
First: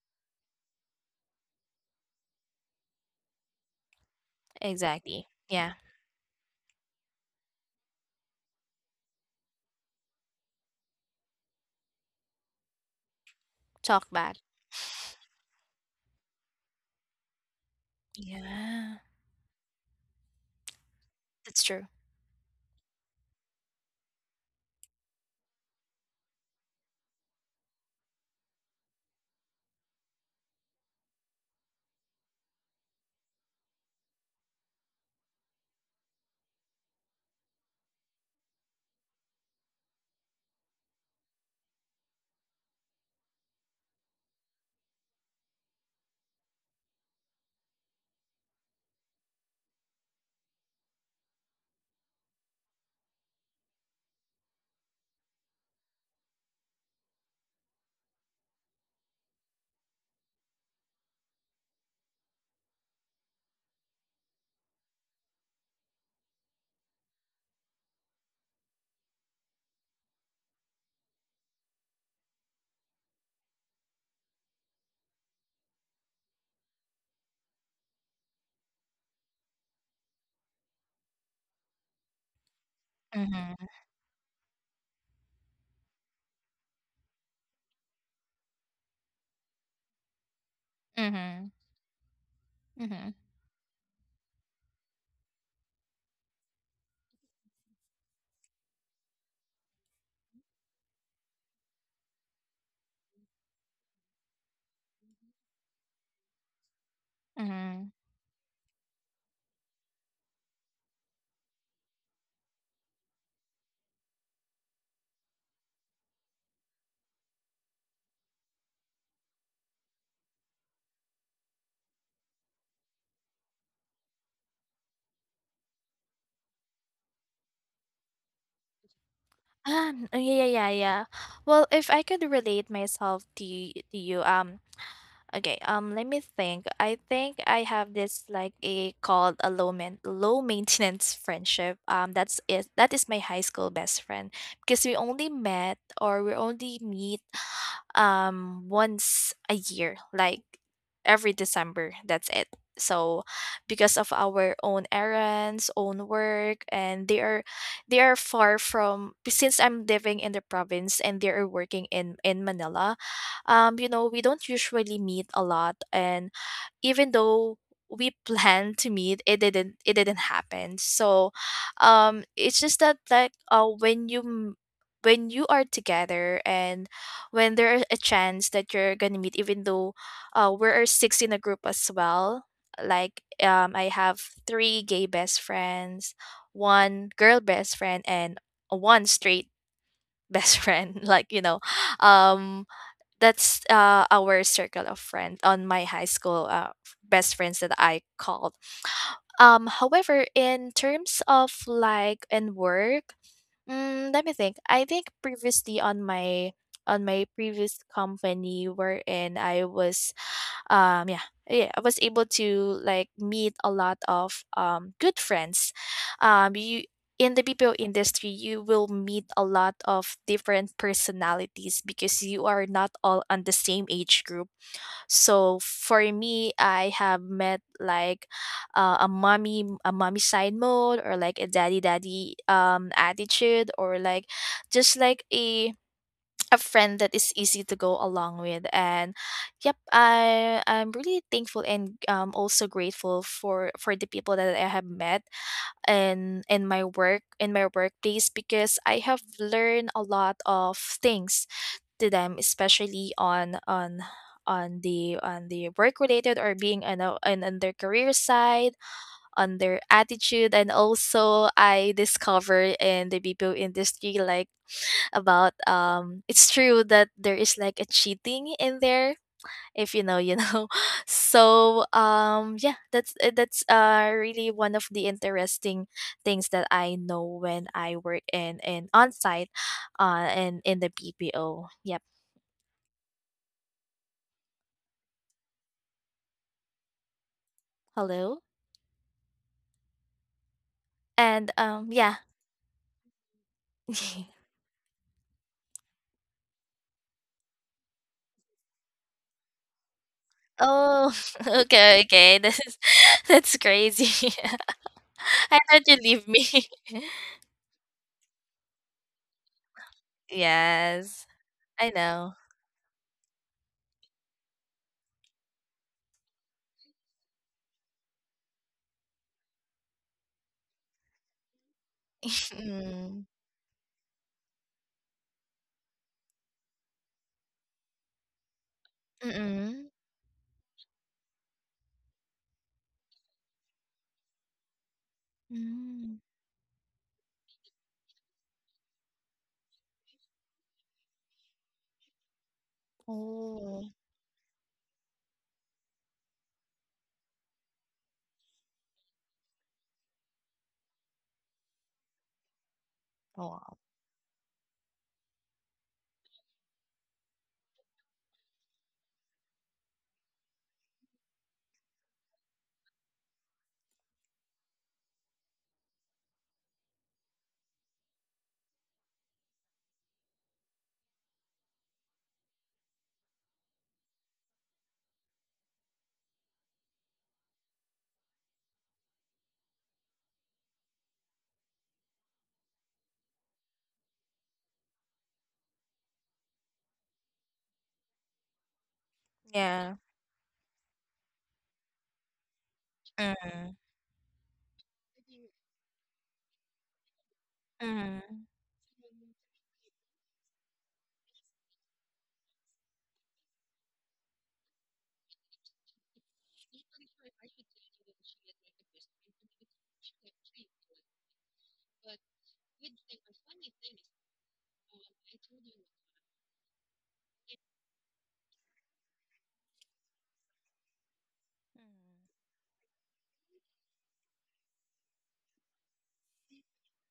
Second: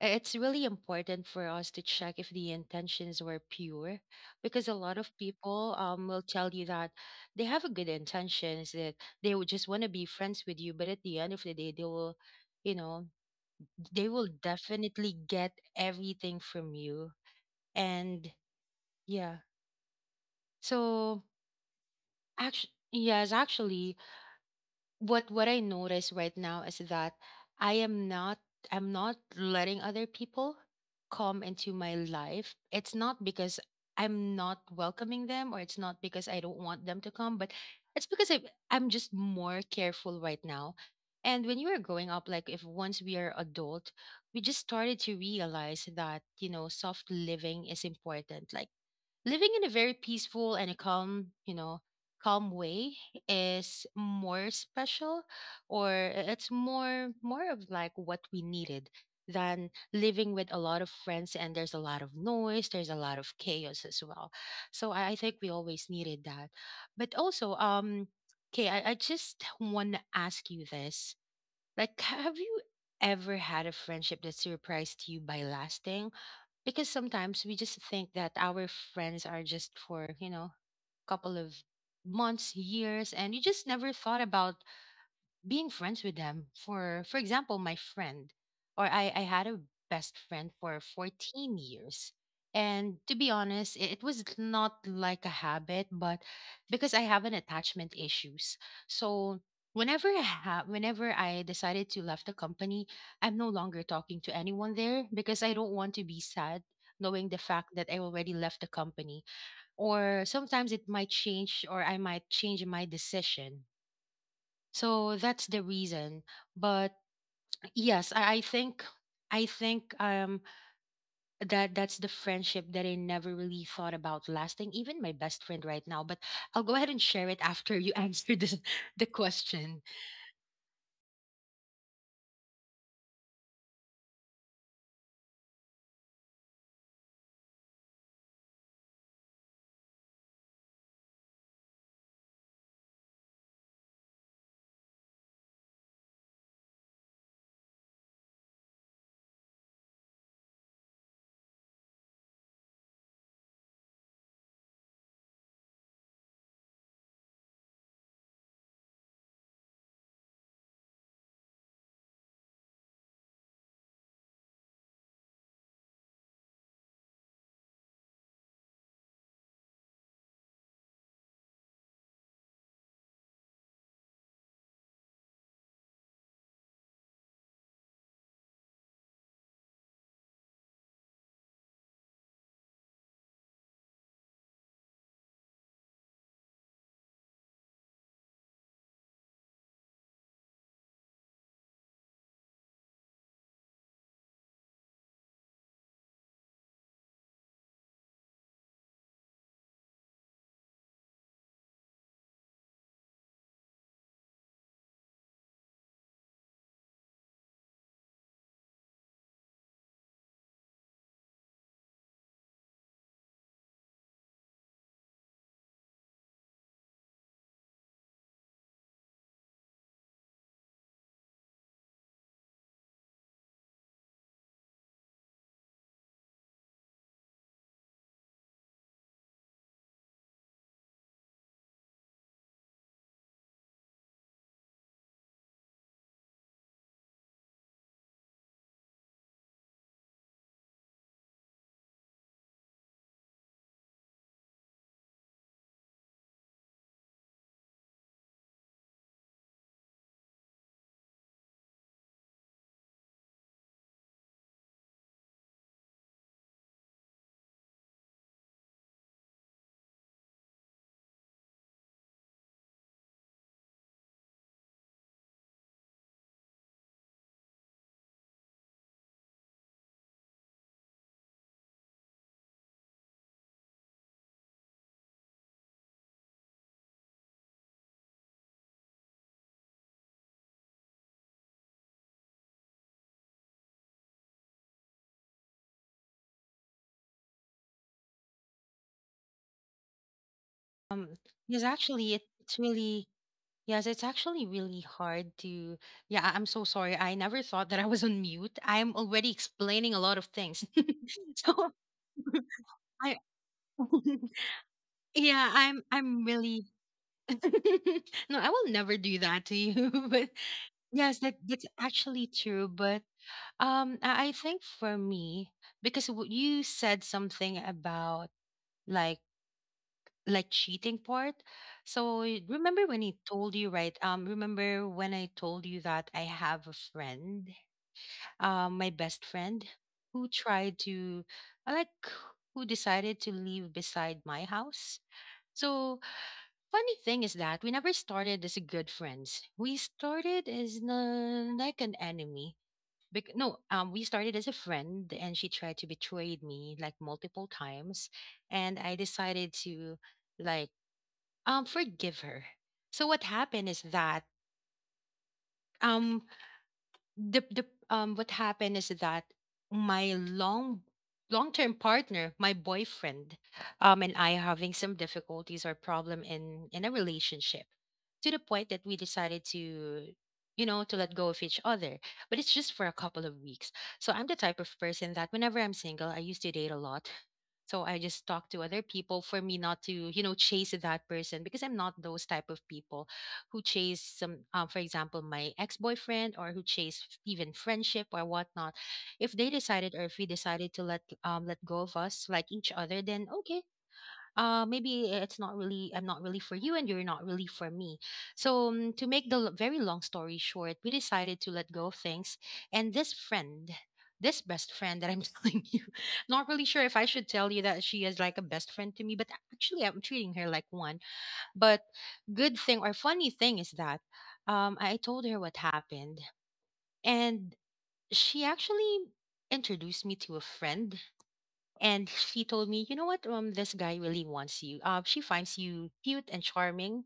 A: it's really important for us to check if the intentions were pure, because a lot of
B: Exactly. Yeah.
A: people, will tell you that they have a good intentions, that they would just want to be friends with you, but at the end of the day they will, you know, they
B: Talk
A: will
B: back.
A: definitely get everything from you. And
B: Yeah,
A: yeah, so
B: that's true.
A: actually, yes, actually, what I notice right now is that I am not I'm not letting other people come into my life. It's not because I'm not welcoming them, or it's not because I don't want them to come, but it's because I'm just more careful right now. And when you were growing up, like if once we are adult, we just started to realize that, you know, soft living is important. Like living in a very peaceful and a calm, you know, calm way is more special, or it's more, more of like what we needed, than living with a lot of friends and there's a lot of noise, there's a lot of chaos as well. So I think we always needed that. But also, okay, I just want to ask you this. Like, have you ever had a friendship that surprised you by lasting? Because sometimes we just think that our friends are just for, you know, a couple of months, years, and you
B: Mm-hmm.
A: just never thought about being friends with them for example, my friend, or I had a best friend for
B: Mm-hmm.
A: 14 years. And
B: Mm-hmm.
A: to be honest, it was not like a habit, but because I have an attachment issues. So whenever I have, whenever I decided to left the company, I'm no longer talking to anyone there, because I don't want to be sad knowing the fact
B: Mm-hmm.
A: that I already left the company, or sometimes it might change, or I might change my decision. So that's the reason. But yes, I think, I think, um, that that's the friendship that I never really thought about lasting, even my best friend right now. But I'll go ahead and share it after you answer the question.
B: Yeah, yeah. Well, if I could relate myself to to you, okay, let me think. I think I have this like a called a low maintenance friendship. That's it. That is my high school best friend, because we only met, or we only meet once a year, like every December. That's it. So because of our own errands, own work, and they are far from, since I'm living in the province and they are working in Manila. You know, we don't usually meet a lot, and even though we planned to meet, it didn't happen. So it's just that, like when you when you are together, and when there's a chance that you're gonna meet, even though we are six in a group as well. Like I have three gay best friends, one girl best friend, and one straight best friend, like, you know, um that's our circle of friends on my high school best friends that I called. However, in terms of like and work, mm, let me think. I think previously on my, on my previous company wherein I was yeah, yeah, I was able to like meet a lot of good friends. You, in the BPO industry, you will meet a lot of different personalities because you are not all on the same age group. So for me, I have met like a mommy side mode, or like a daddy attitude, or like just like a friend that is easy to go along with. And yep, I'm really thankful and also grateful for the people that I have met in my work, in my workplace, because I have learned a lot of things to them, especially on the work related, or being on, a, on their career side, on their attitude. And also I discovered in the BPO industry like about, it's true that there is like a cheating in there. If you know, you know. So yeah, that's really one of the interesting things that I know when I work in on site and in the BPO. Yep. Hello.
A: Um
B: And,
A: yes,
B: yeah.
A: actually it's really, yes, it's actually really hard to, yeah, I'm so sorry. I never thought that I was on mute. I'm already explaining a lot of things.
B: Oh,
A: So
B: okay, okay. This is
A: I
B: that's crazy.
A: yeah,
B: I thought
A: I'm
B: you'd
A: I'm
B: leave me.
A: really no, I will never do that to you. But yes,
B: Yes,
A: that that's
B: I
A: actually
B: know.
A: true. But I think for me, because you said something about like like cheating part. So remember when I
B: Mm.
A: told you, right? Remember when I told you that I have a friend, my best friend,
B: Mm.
A: who tried to, like, who decided to live beside my house. So
B: Mm.
A: funny thing is that we never started as good friends. We started as, like an enemy. No,
B: Oh.
A: we started as a friend, and she tried to betray me like multiple times, and I decided to, like, forgive her. So what
B: Oh,
A: happened
B: wow.
A: is that, um the what happened is that my long term partner, my boyfriend, and I having some difficulties or problem in a relationship, to the point that we decided to, you know, to let go of each other, but it's just for a couple of weeks. So I'm the type of person that whenever I'm single I used to date a lot. So I just talk to other people for me not to, you know, chase that person, because I'm not those type of people who chase some, for example, my ex-boyfriend, or who chase even friendship or whatnot. If they
B: Yeah.
A: decided, or if we decided to let, let go of us, like, each other, then okay,
B: Mm.
A: uh, maybe it's not really, I'm not really for you and you're not really for me.
B: Mm. Mm.
A: So, to make the very long story short, we decided to let go of things. And this friend, this best friend that I'm telling you, not really sure if I should tell you that she is like a best friend to me, but actually I'm treating her like one. But good thing, or funny thing, is that, I told her what happened, and she actually introduced me to a friend, and she told me, you know what, this guy really wants you. She finds you cute and charming,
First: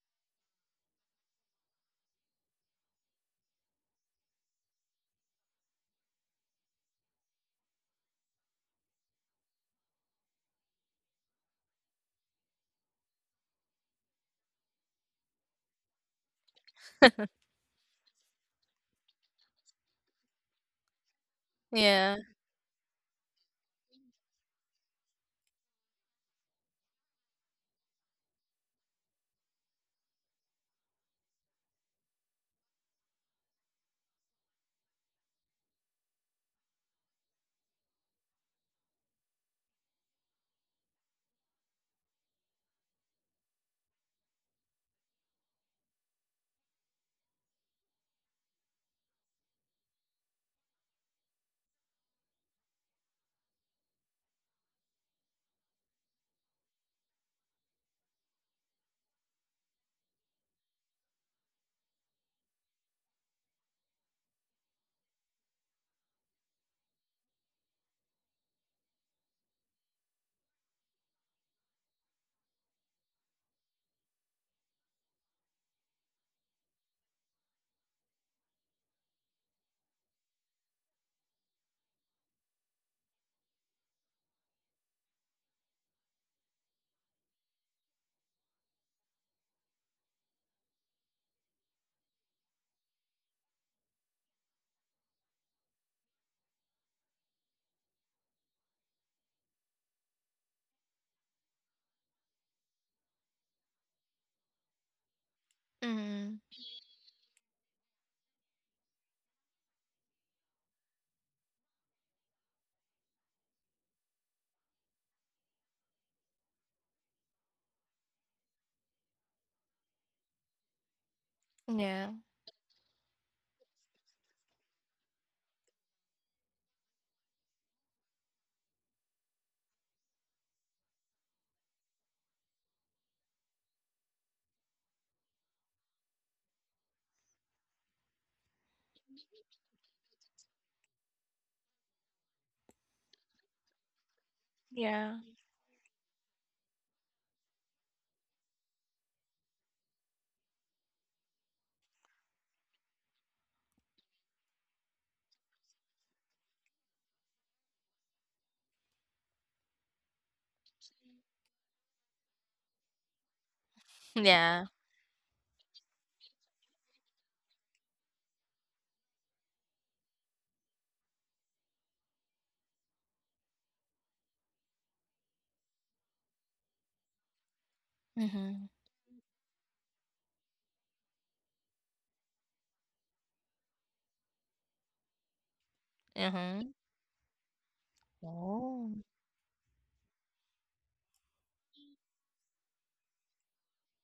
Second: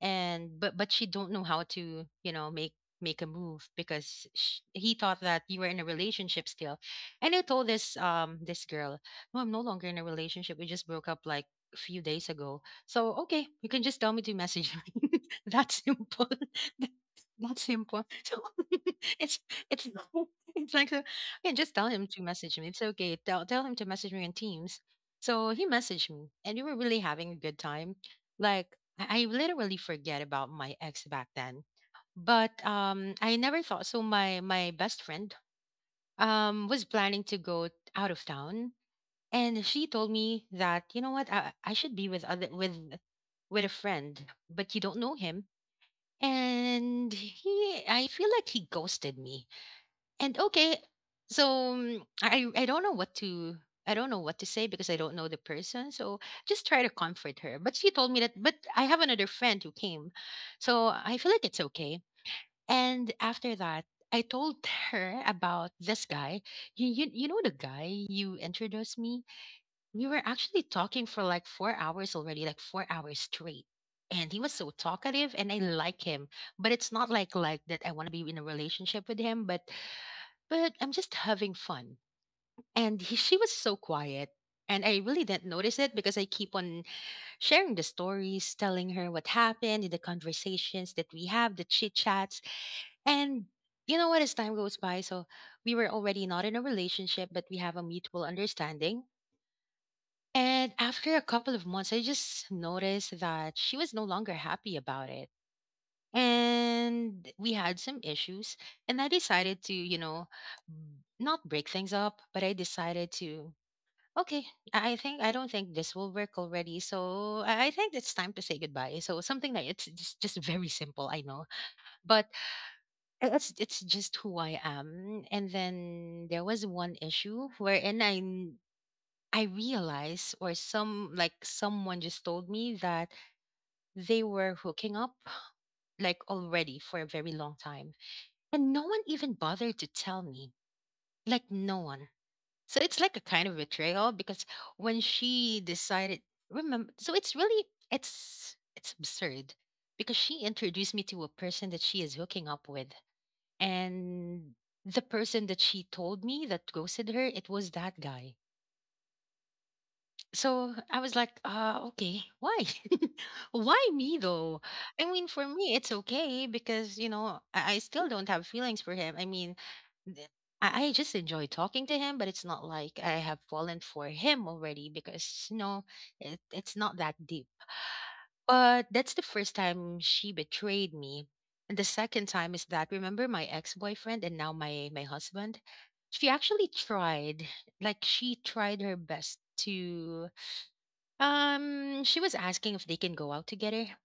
A: and but she don't know how to, you know, make, make a move because sh he thought that you were in a relationship still. And I told this, this girl, no, I'm no longer in a relationship, we just broke up like a few days ago, so okay, you can just tell me to message you. That simple. That simple. So it's, it's not- it's like a, yeah, just tell him
B: Yeah.
A: to message me, it's okay, tell him to message me on Teams. So he messaged me and we were really having a good time. Like, I literally forget about my ex back then. But I never thought, so my best friend was planning to go out of town, and she told me that, you know what, I should be with other, with a friend, but you don't know him, and he, I feel like he ghosted me. And okay, so, I don't know what to, I don't know what to say because I don't know the person. So just try to comfort her, but she told me that, but I have another friend who came, so I feel like it's okay. And after that, I told her about this guy. You, you, know the guy you introduced me, we were actually talking for like 4 hours already, like 4 hours straight, and he was so talkative and I like him, but it's not like that I want to be in a relationship with him, but I'm just having fun. And she was so quiet. And I really didn't notice it because I keep on sharing the stories, telling her what happened in the conversations that we have, the chit chats. And you know what? As time goes by, so we were already not in a relationship, but we have a mutual understanding. And after a couple of months, I just noticed that she was no longer happy about it
B: Mm.
A: and we had some issues, and I decided to, not break things up, but I decided to, okay, I don't think this will work already, so I think it's time to say goodbye, so something like it's just very simple, I know.
B: Yeah.
A: But it's just who I am. And then there was one issue wherein I realized, or someone just told me that they were hooking up, like, already for a very long time. And no one even bothered to tell me. Like no one. So it's like a kind of betrayal, because when
B: Yeah.
A: she decided, remember, so it's really, it's absurd, because she introduced me to a person that she is hooking up with. And the person that she told me that ghosted her, it was that guy. So I was like, okay, why? Why me though?
B: Yeah.
A: I mean, for me, it's okay because, you know, I still don't have feelings for him. I mean, th- I just enjoy talking to him, but it's not like I have fallen for him already, because, you know, it's not that deep.
B: Mhm.
A: But that's the first time she betrayed me. And the second time is that, remember my ex boyfriend and now my husband? She
B: Huh.
A: actually tried, like, she tried
B: Oh.
A: her best to, she was asking if they can go out together.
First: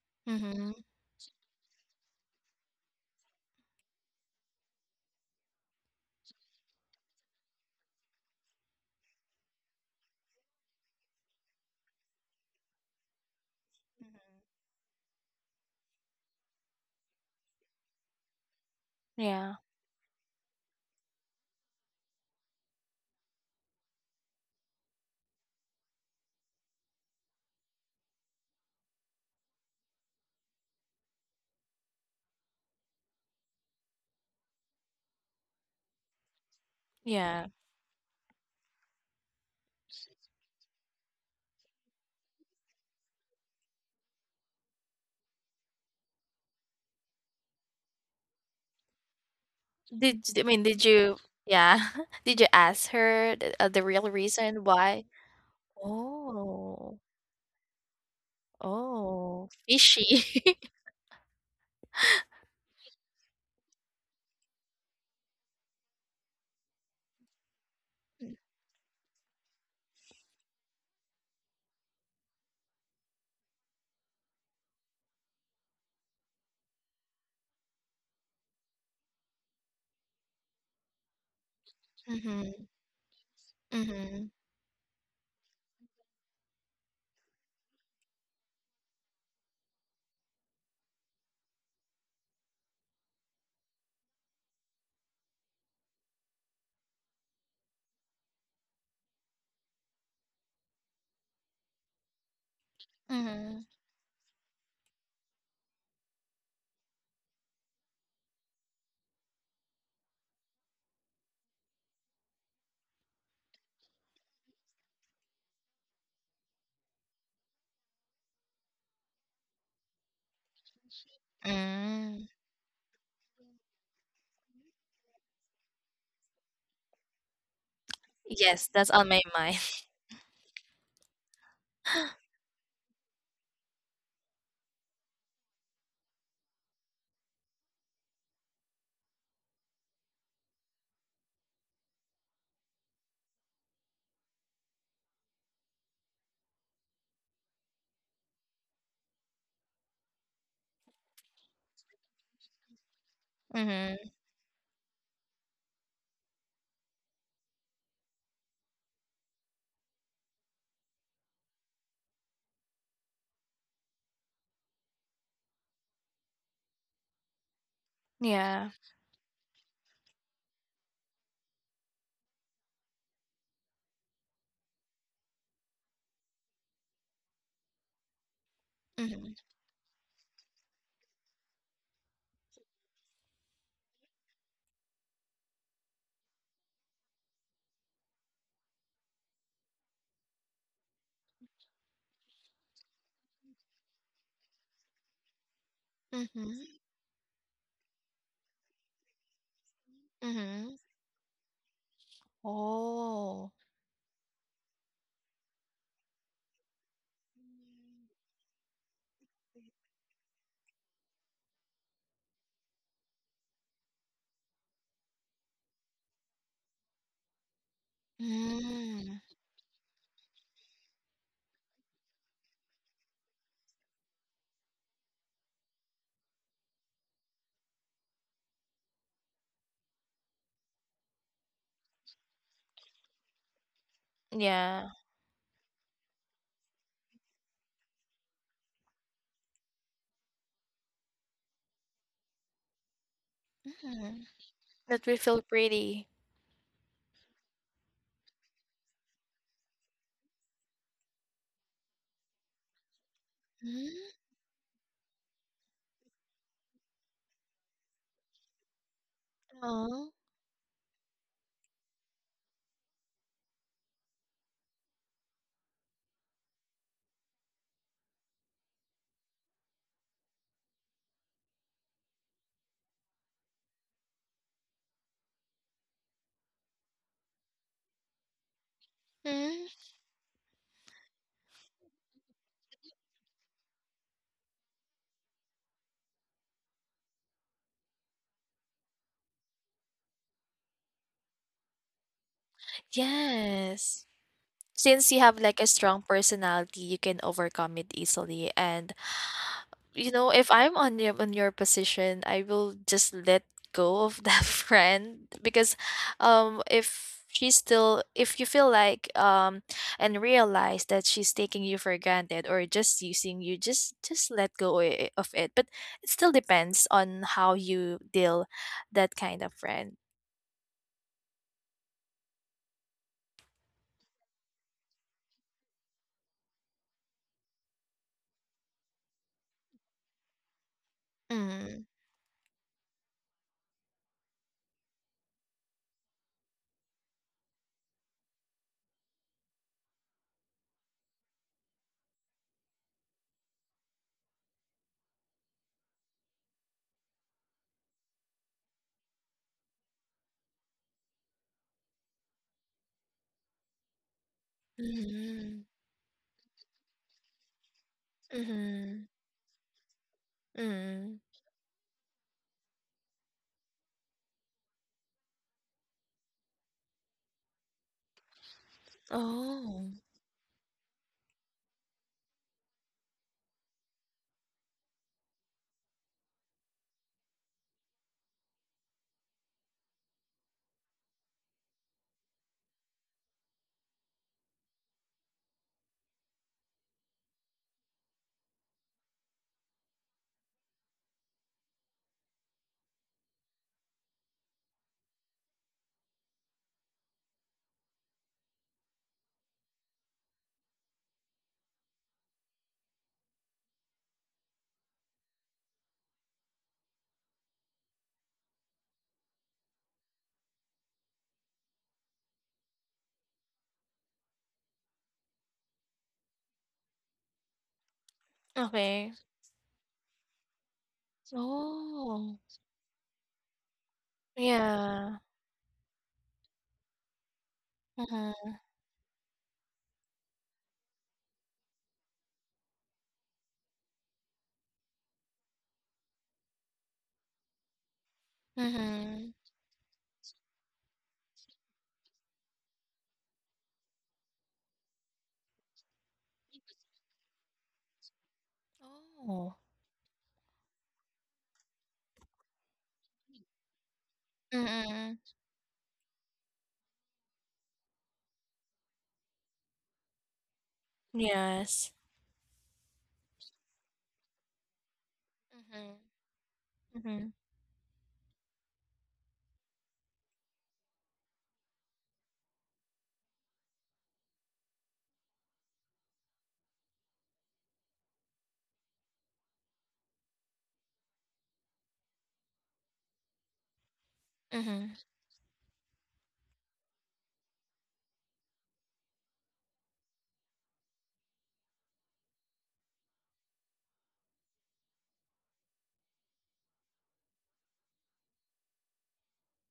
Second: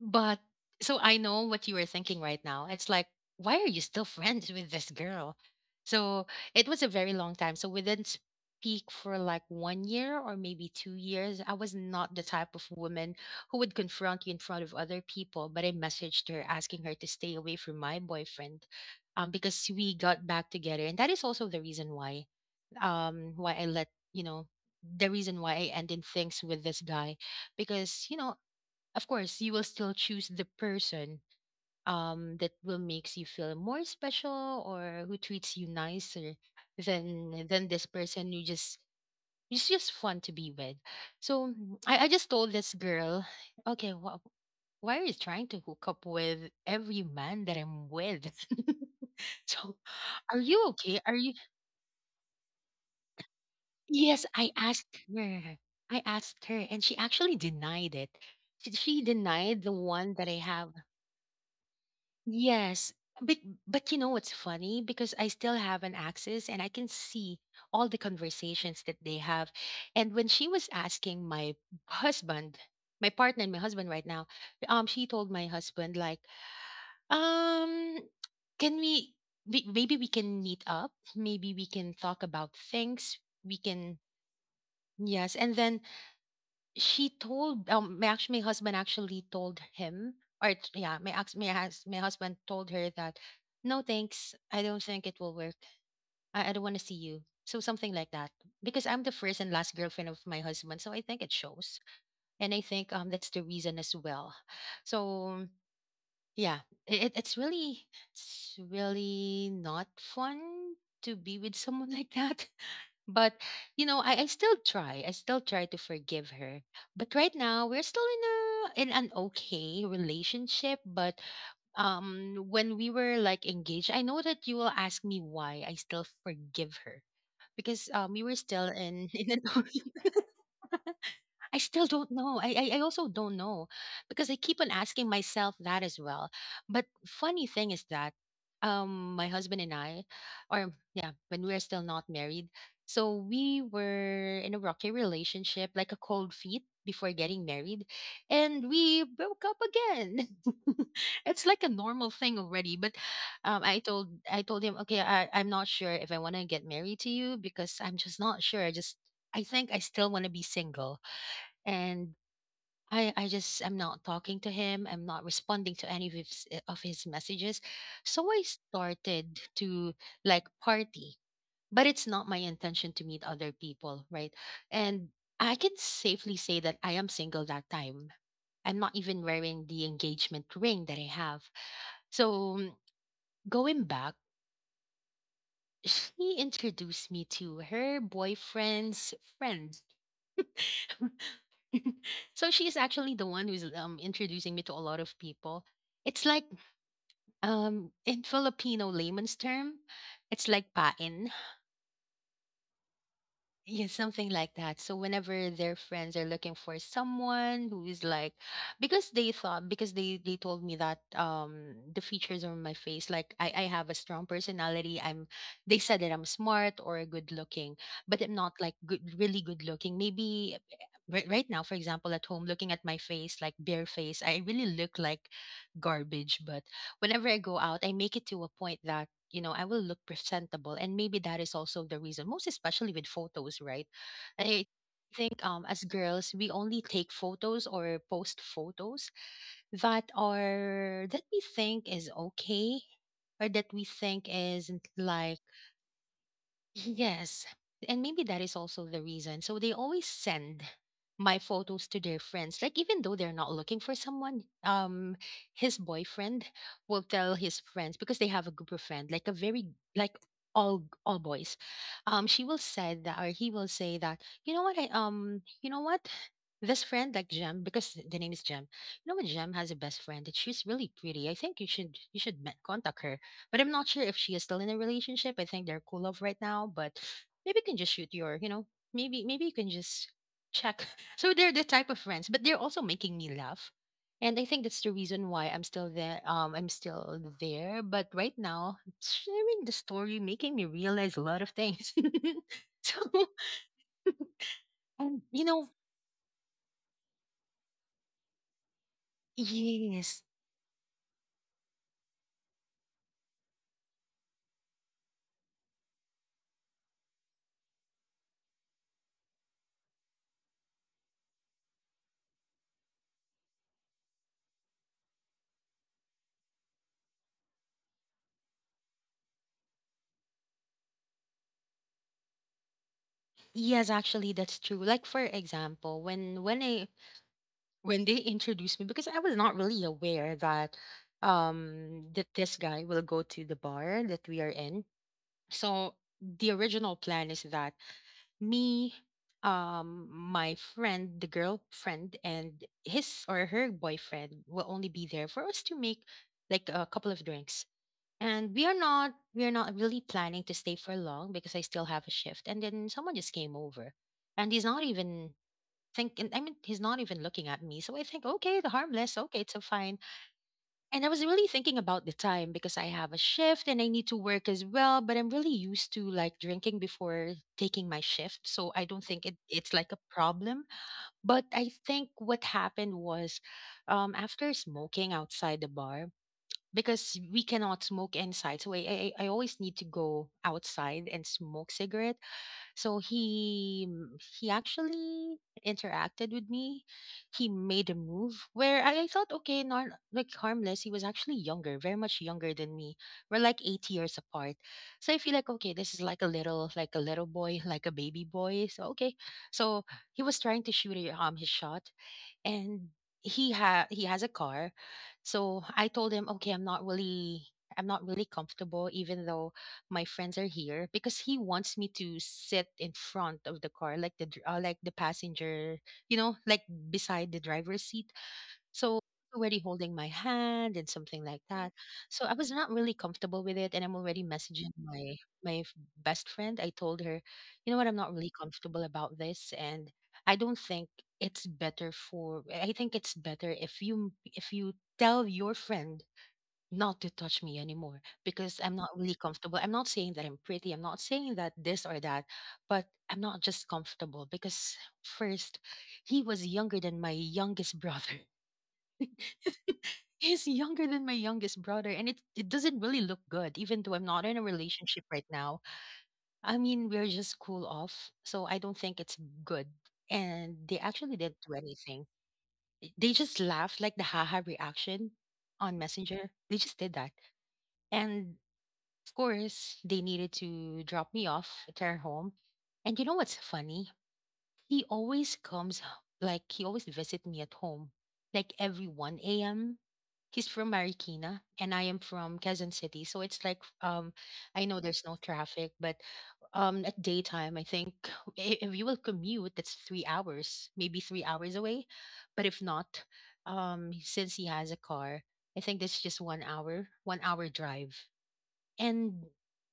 A: But
B: Mhm.
A: so I know what you were thinking right now. It's like, why are you still friends with this girl? So it was a very long time. So we didn't speak for like 1 year or maybe 2 years. I was not the type of woman who would confront you in front of other people, but I messaged her asking her to stay away from my boyfriend,
B: Yeah.
A: because we got back together. And that is also the reason why, why I let you know the reason why I ended things with this guy, because, you know, of course you will still choose the person, that will makes you feel more special, or who treats you nicer than
B: Yeah.
A: this person you just, it's just fun to be with. So I just told this girl, okay, why are you trying to hook up with every man that I'm with? So
B: Did
A: are
B: I mean,
A: you
B: did
A: okay?
B: you,
A: Are you,
B: yeah. Did you ask her the real
A: yes, I
B: reason
A: asked
B: why?
A: her. I asked her, and
B: Oh.
A: she actually denied it. She
B: Oh,
A: denied the one that I
B: fishy.
A: have. Yes, but but you know what's funny? Because I still have an access, and I can see all the conversations that they have. And when she was asking my husband, my partner and my husband right now, she told my husband like, um, can we? Maybe we can meet up. Maybe we can talk about
B: Mhm.
A: things. We can,
B: Mhm.
A: yes. And then she told, my, actually my husband actually told him, or yeah, my ex, my, my husband told her that no thanks, I don't think it will work. I don't want to see you, so something like that. Because I'm the first and last girlfriend of my husband, so I think it shows. And I think that's the
B: Mhm.
A: reason as well. So yeah, it's really, it's really not fun to be with someone like that. But, you know, I still try. I still try to forgive her. But right now, we're still in a in an okay relationship. But
B: Mm.
A: when we were like engaged, I know that you will ask me why I still forgive her, because, we were still
B: Yes, that's
A: in
B: on my
A: in an
B: mind.
A: I still don't know. I also don't know, because I keep on asking myself that as well. But funny thing is that, my husband and I, or yeah, when we were still not married, so we were in a rocky relationship, like a cold feet before getting married, and we broke up again. It's like a normal thing already, but
B: Mhm.
A: I told him, "Okay, I'm not sure if I want to get married to you because I'm just not sure. I just, I think I still want to be single." And I'm not talking to him. I'm not responding to any of his, of his messages. So I
B: Yeah.
A: started to like party, but it's not my intention to meet other people, right? And I can safely say that I am single that time. I'm not even
B: Mhm.
A: wearing the engagement ring that I have. So mm, going back, she introduced me to her boyfriend's friend. So she's actually the one who's, introducing me to a lot of people. It's like,
B: Mhm.
A: in Filipino layman's term, it's like
B: Mhm.
A: pain.
B: Oh.
A: Yeah, something like that. So whenever their friends are looking for someone who is like, because they thought, because they told me that, the features on my face, like I have a strong personality. I'm, they said that I'm smart or good looking, but I'm not like good,
B: Mm.
A: really good looking. Maybe right now, for example, at home, looking at my face, like bare face, I really look like garbage. But whenever I go out, I make it to a point that, you know, I will look presentable. And maybe that is also the reason, most especially with photos, right? I
B: Yeah.
A: think, as girls, we only take photos or post photos that are, that we think is okay, or that we think
B: Mhm.
A: is
B: That we
A: like,
B: feel pretty.
A: yes. And maybe that is also the reason. So they always send my photos to their friends. Like even though they're not looking for someone, his boyfriend will tell his friends, because they have a group of friends, like a very
B: Oh.
A: like all boys. She will say that, or he will say that, you know what, I, you know what? This friend like Jem, because the name is Jem. You know what, Jem has a best friend that she's really pretty. I think you should contact her. But I'm not sure if she is still in a relationship. I think they're cool off right now, but maybe you can just shoot your, you know, maybe you
B: Mm.
A: can just check. So they're the type of friends, but they're also making me laugh. And I think that's the reason why I'm still there. I'm still there. But right now, sharing the story making me realize a lot of things. So,
B: Yes. Since you
A: and
B: have
A: you
B: like a
A: know,
B: strong personality, you can overcome it easily. And you
A: yes,
B: know, if I'm on your, on your position, I will just let go of that friend, because if she's still, if you feel like and realize that she's taking you for granted or just using you, just let go of it. But it still depends on how you deal that kind of friend.
A: yes, actually, that's true. Like for example, when I, when they introduced me, because I was not really aware that, that this guy will go to the bar that we are in. So the original plan is that me, my friend the girlfriend and his or her boyfriend will only be there for us to make like a couple of drinks, and we are not really planning to stay for long, because I still have a shift. And then someone just came over, and he's not even
B: Mm.
A: think, and I mean he's not even looking at me. So I think, okay, the
B: Mhm,
A: harmless, okay, it's so fine. And I
B: mm.
A: was really thinking about the time, because I have a shift and I need to work as well. But I'm really used to like drinking before taking my shift. So I don't think it's
B: Oh,
A: like a problem. But I think what happened was, after smoking outside the bar, because we cannot smoke inside. So I always need to go outside and smoke cigarette. So he, he actually interacted with me. He made a move where I thought, okay, not like harmless. He was actually younger, very much younger than me. We're like 8 years apart. So I feel like, okay, this is like a little boy, like a baby boy. So okay. So he was trying to shoot his shot, and he has a car. So I told him, "Okay, I'm not really, I'm not really comfortable, even though my friends are here, because he wants me to sit in front of the car like the like the passenger, you know, like beside the driver's seat. So
B: okay.
A: already holding my hand and something like that. So I
B: Oh,
A: was not really comfortable with it, and I'm already messaging
B: yeah.
A: my my f- best friend. I told her, "You know what? I'm not really
B: Mhm,
A: comfortable about this, and I don't think, it's better for I think it's better if you tell your friend not to touch me anymore, because I'm not really
B: mhm.
A: comfortable. I'm not saying that I'm pretty. I'm not saying that this or that, but I'm not just comfortable, because first he was younger than my youngest brother.
B: Oh,
A: He's younger than my youngest brother, and it doesn't really look good, even though I'm not in a relationship
B: mm.
A: right now. I mean, we're just cool off, so I don't think it's good. And they actually didn't do
B: Yes.
A: anything. They just laughed like the haha reaction on
B: Mhm,
A: Messenger. They just did that.
B: mhm,
A: And of course, they needed to drop me off at their home. And you know what's funny? He always he always visit me at home, like every 1 a.m. He's from Marikina and I am from Quezon City. So it's like, I know
B: mhm.
A: there's no traffic, but at daytime I think if you will commute, that's 3 hours, maybe 3 hours away. But if not, since he has a car, I think that's just 1 hour, 1 hour drive. And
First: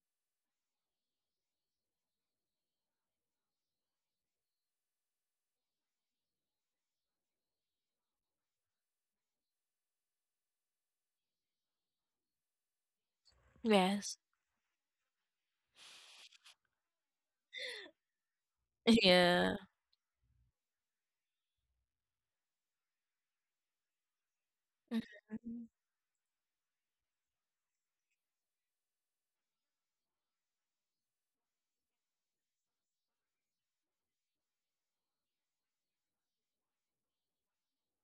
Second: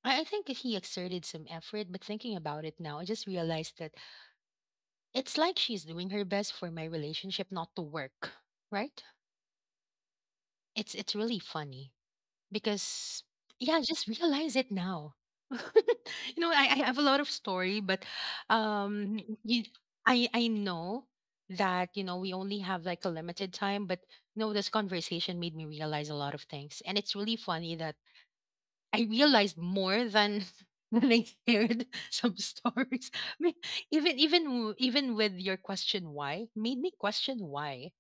A: I think that he exerted some effort, but thinking about it now, I just realized that it's like she's doing her best for my relationship not to work, right? It's really funny because yeah, I just
B: Yes.
A: realize it now. You know, I have a lot of story, but
B: Yeah.
A: you, I know that, you know, we only have like a limited time, but no, this conversation made
B: Mhm,
A: me realize a lot of things, and it's really funny that I realized more than than I shared some stories. I mean, even with your question why made me question why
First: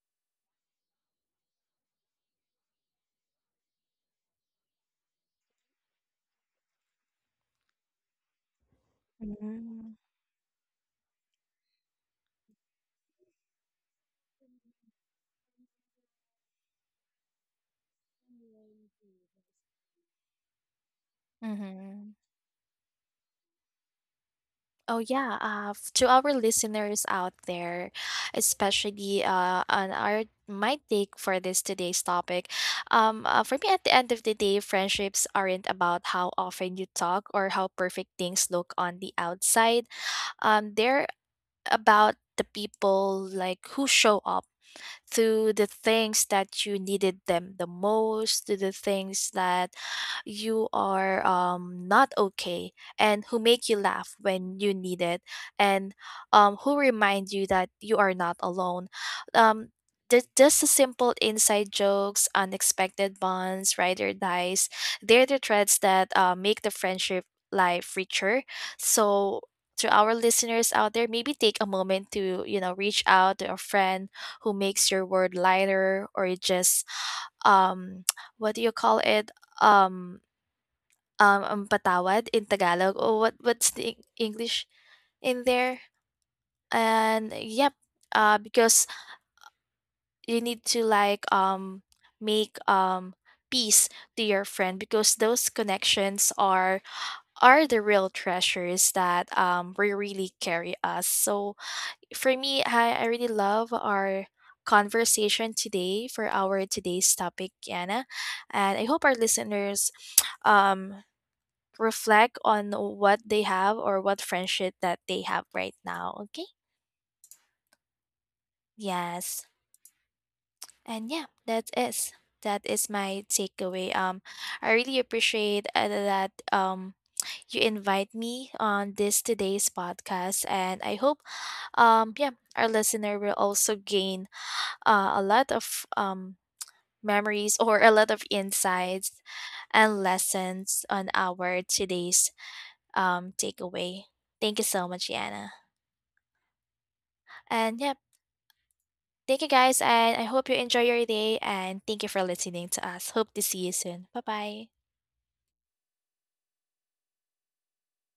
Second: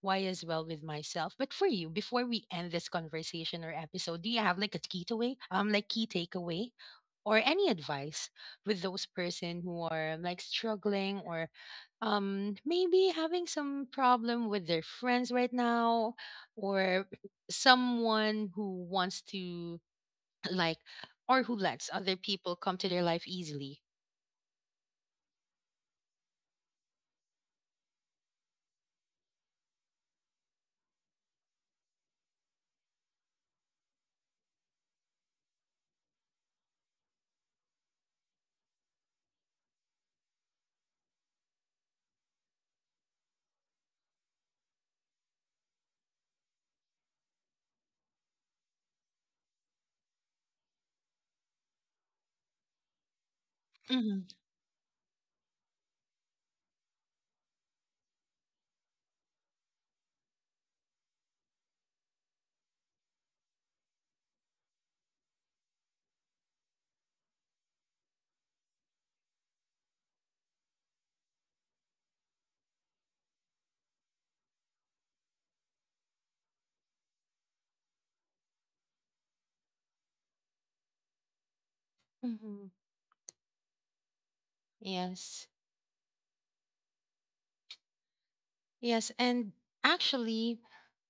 A: why as well with myself. But for you, before we end this conversation or episode, do you have like a key takeaway? Like key takeaway or any advice with those person who
B: mhm,
A: are like struggling or, maybe having some problem with their friends right now, or someone who wants to like, or who lets
B: mhm.
A: other people come to their life easily.
B: Oh yeah, to our listeners out there, especially on our, my take for this today's topic, for me, at the end of the day, friendships aren't about how often you talk or how perfect things look on the outside. They're about the people like who show up to the things that you needed them the most, to the things that you are, not okay, and who make you laugh
A: Mhm.
B: when you need it, and who remind you that you are not alone. Um, just the simple inside jokes, unexpected bonds, ride or dies. They're the threads that make the friendship life richer. So to our listeners out there, maybe take a moment to, you know, reach out to a friend who makes your word lighter, or just um what do you call it, um patawad in
A: Mm-hmm.
B: Tagalog, or what, what's the English in
A: Yes.
B: there. And yep, uh, because
A: Yes. And
B: you
A: actually,
B: need to like make peace to your friend, because those connections are the real treasures that we really carry us. So for me, I really love our conversation today for our today's topic, Anna. And I hope our listeners, um, reflect on what they have, or what friendship that they have right now. Okay. Yes. And yeah, that is, that is my takeaway. I really appreciate that you invite me on this today's podcast, and I hope yeah, our listener will also gain a lot of memories, or a lot of insights and lessons on our today's takeaway. Thank you so much, Yana. And yeah, thank you guys. And I hope you enjoy your day. And thank you for listening to us. Hope to see you soon. Bye bye.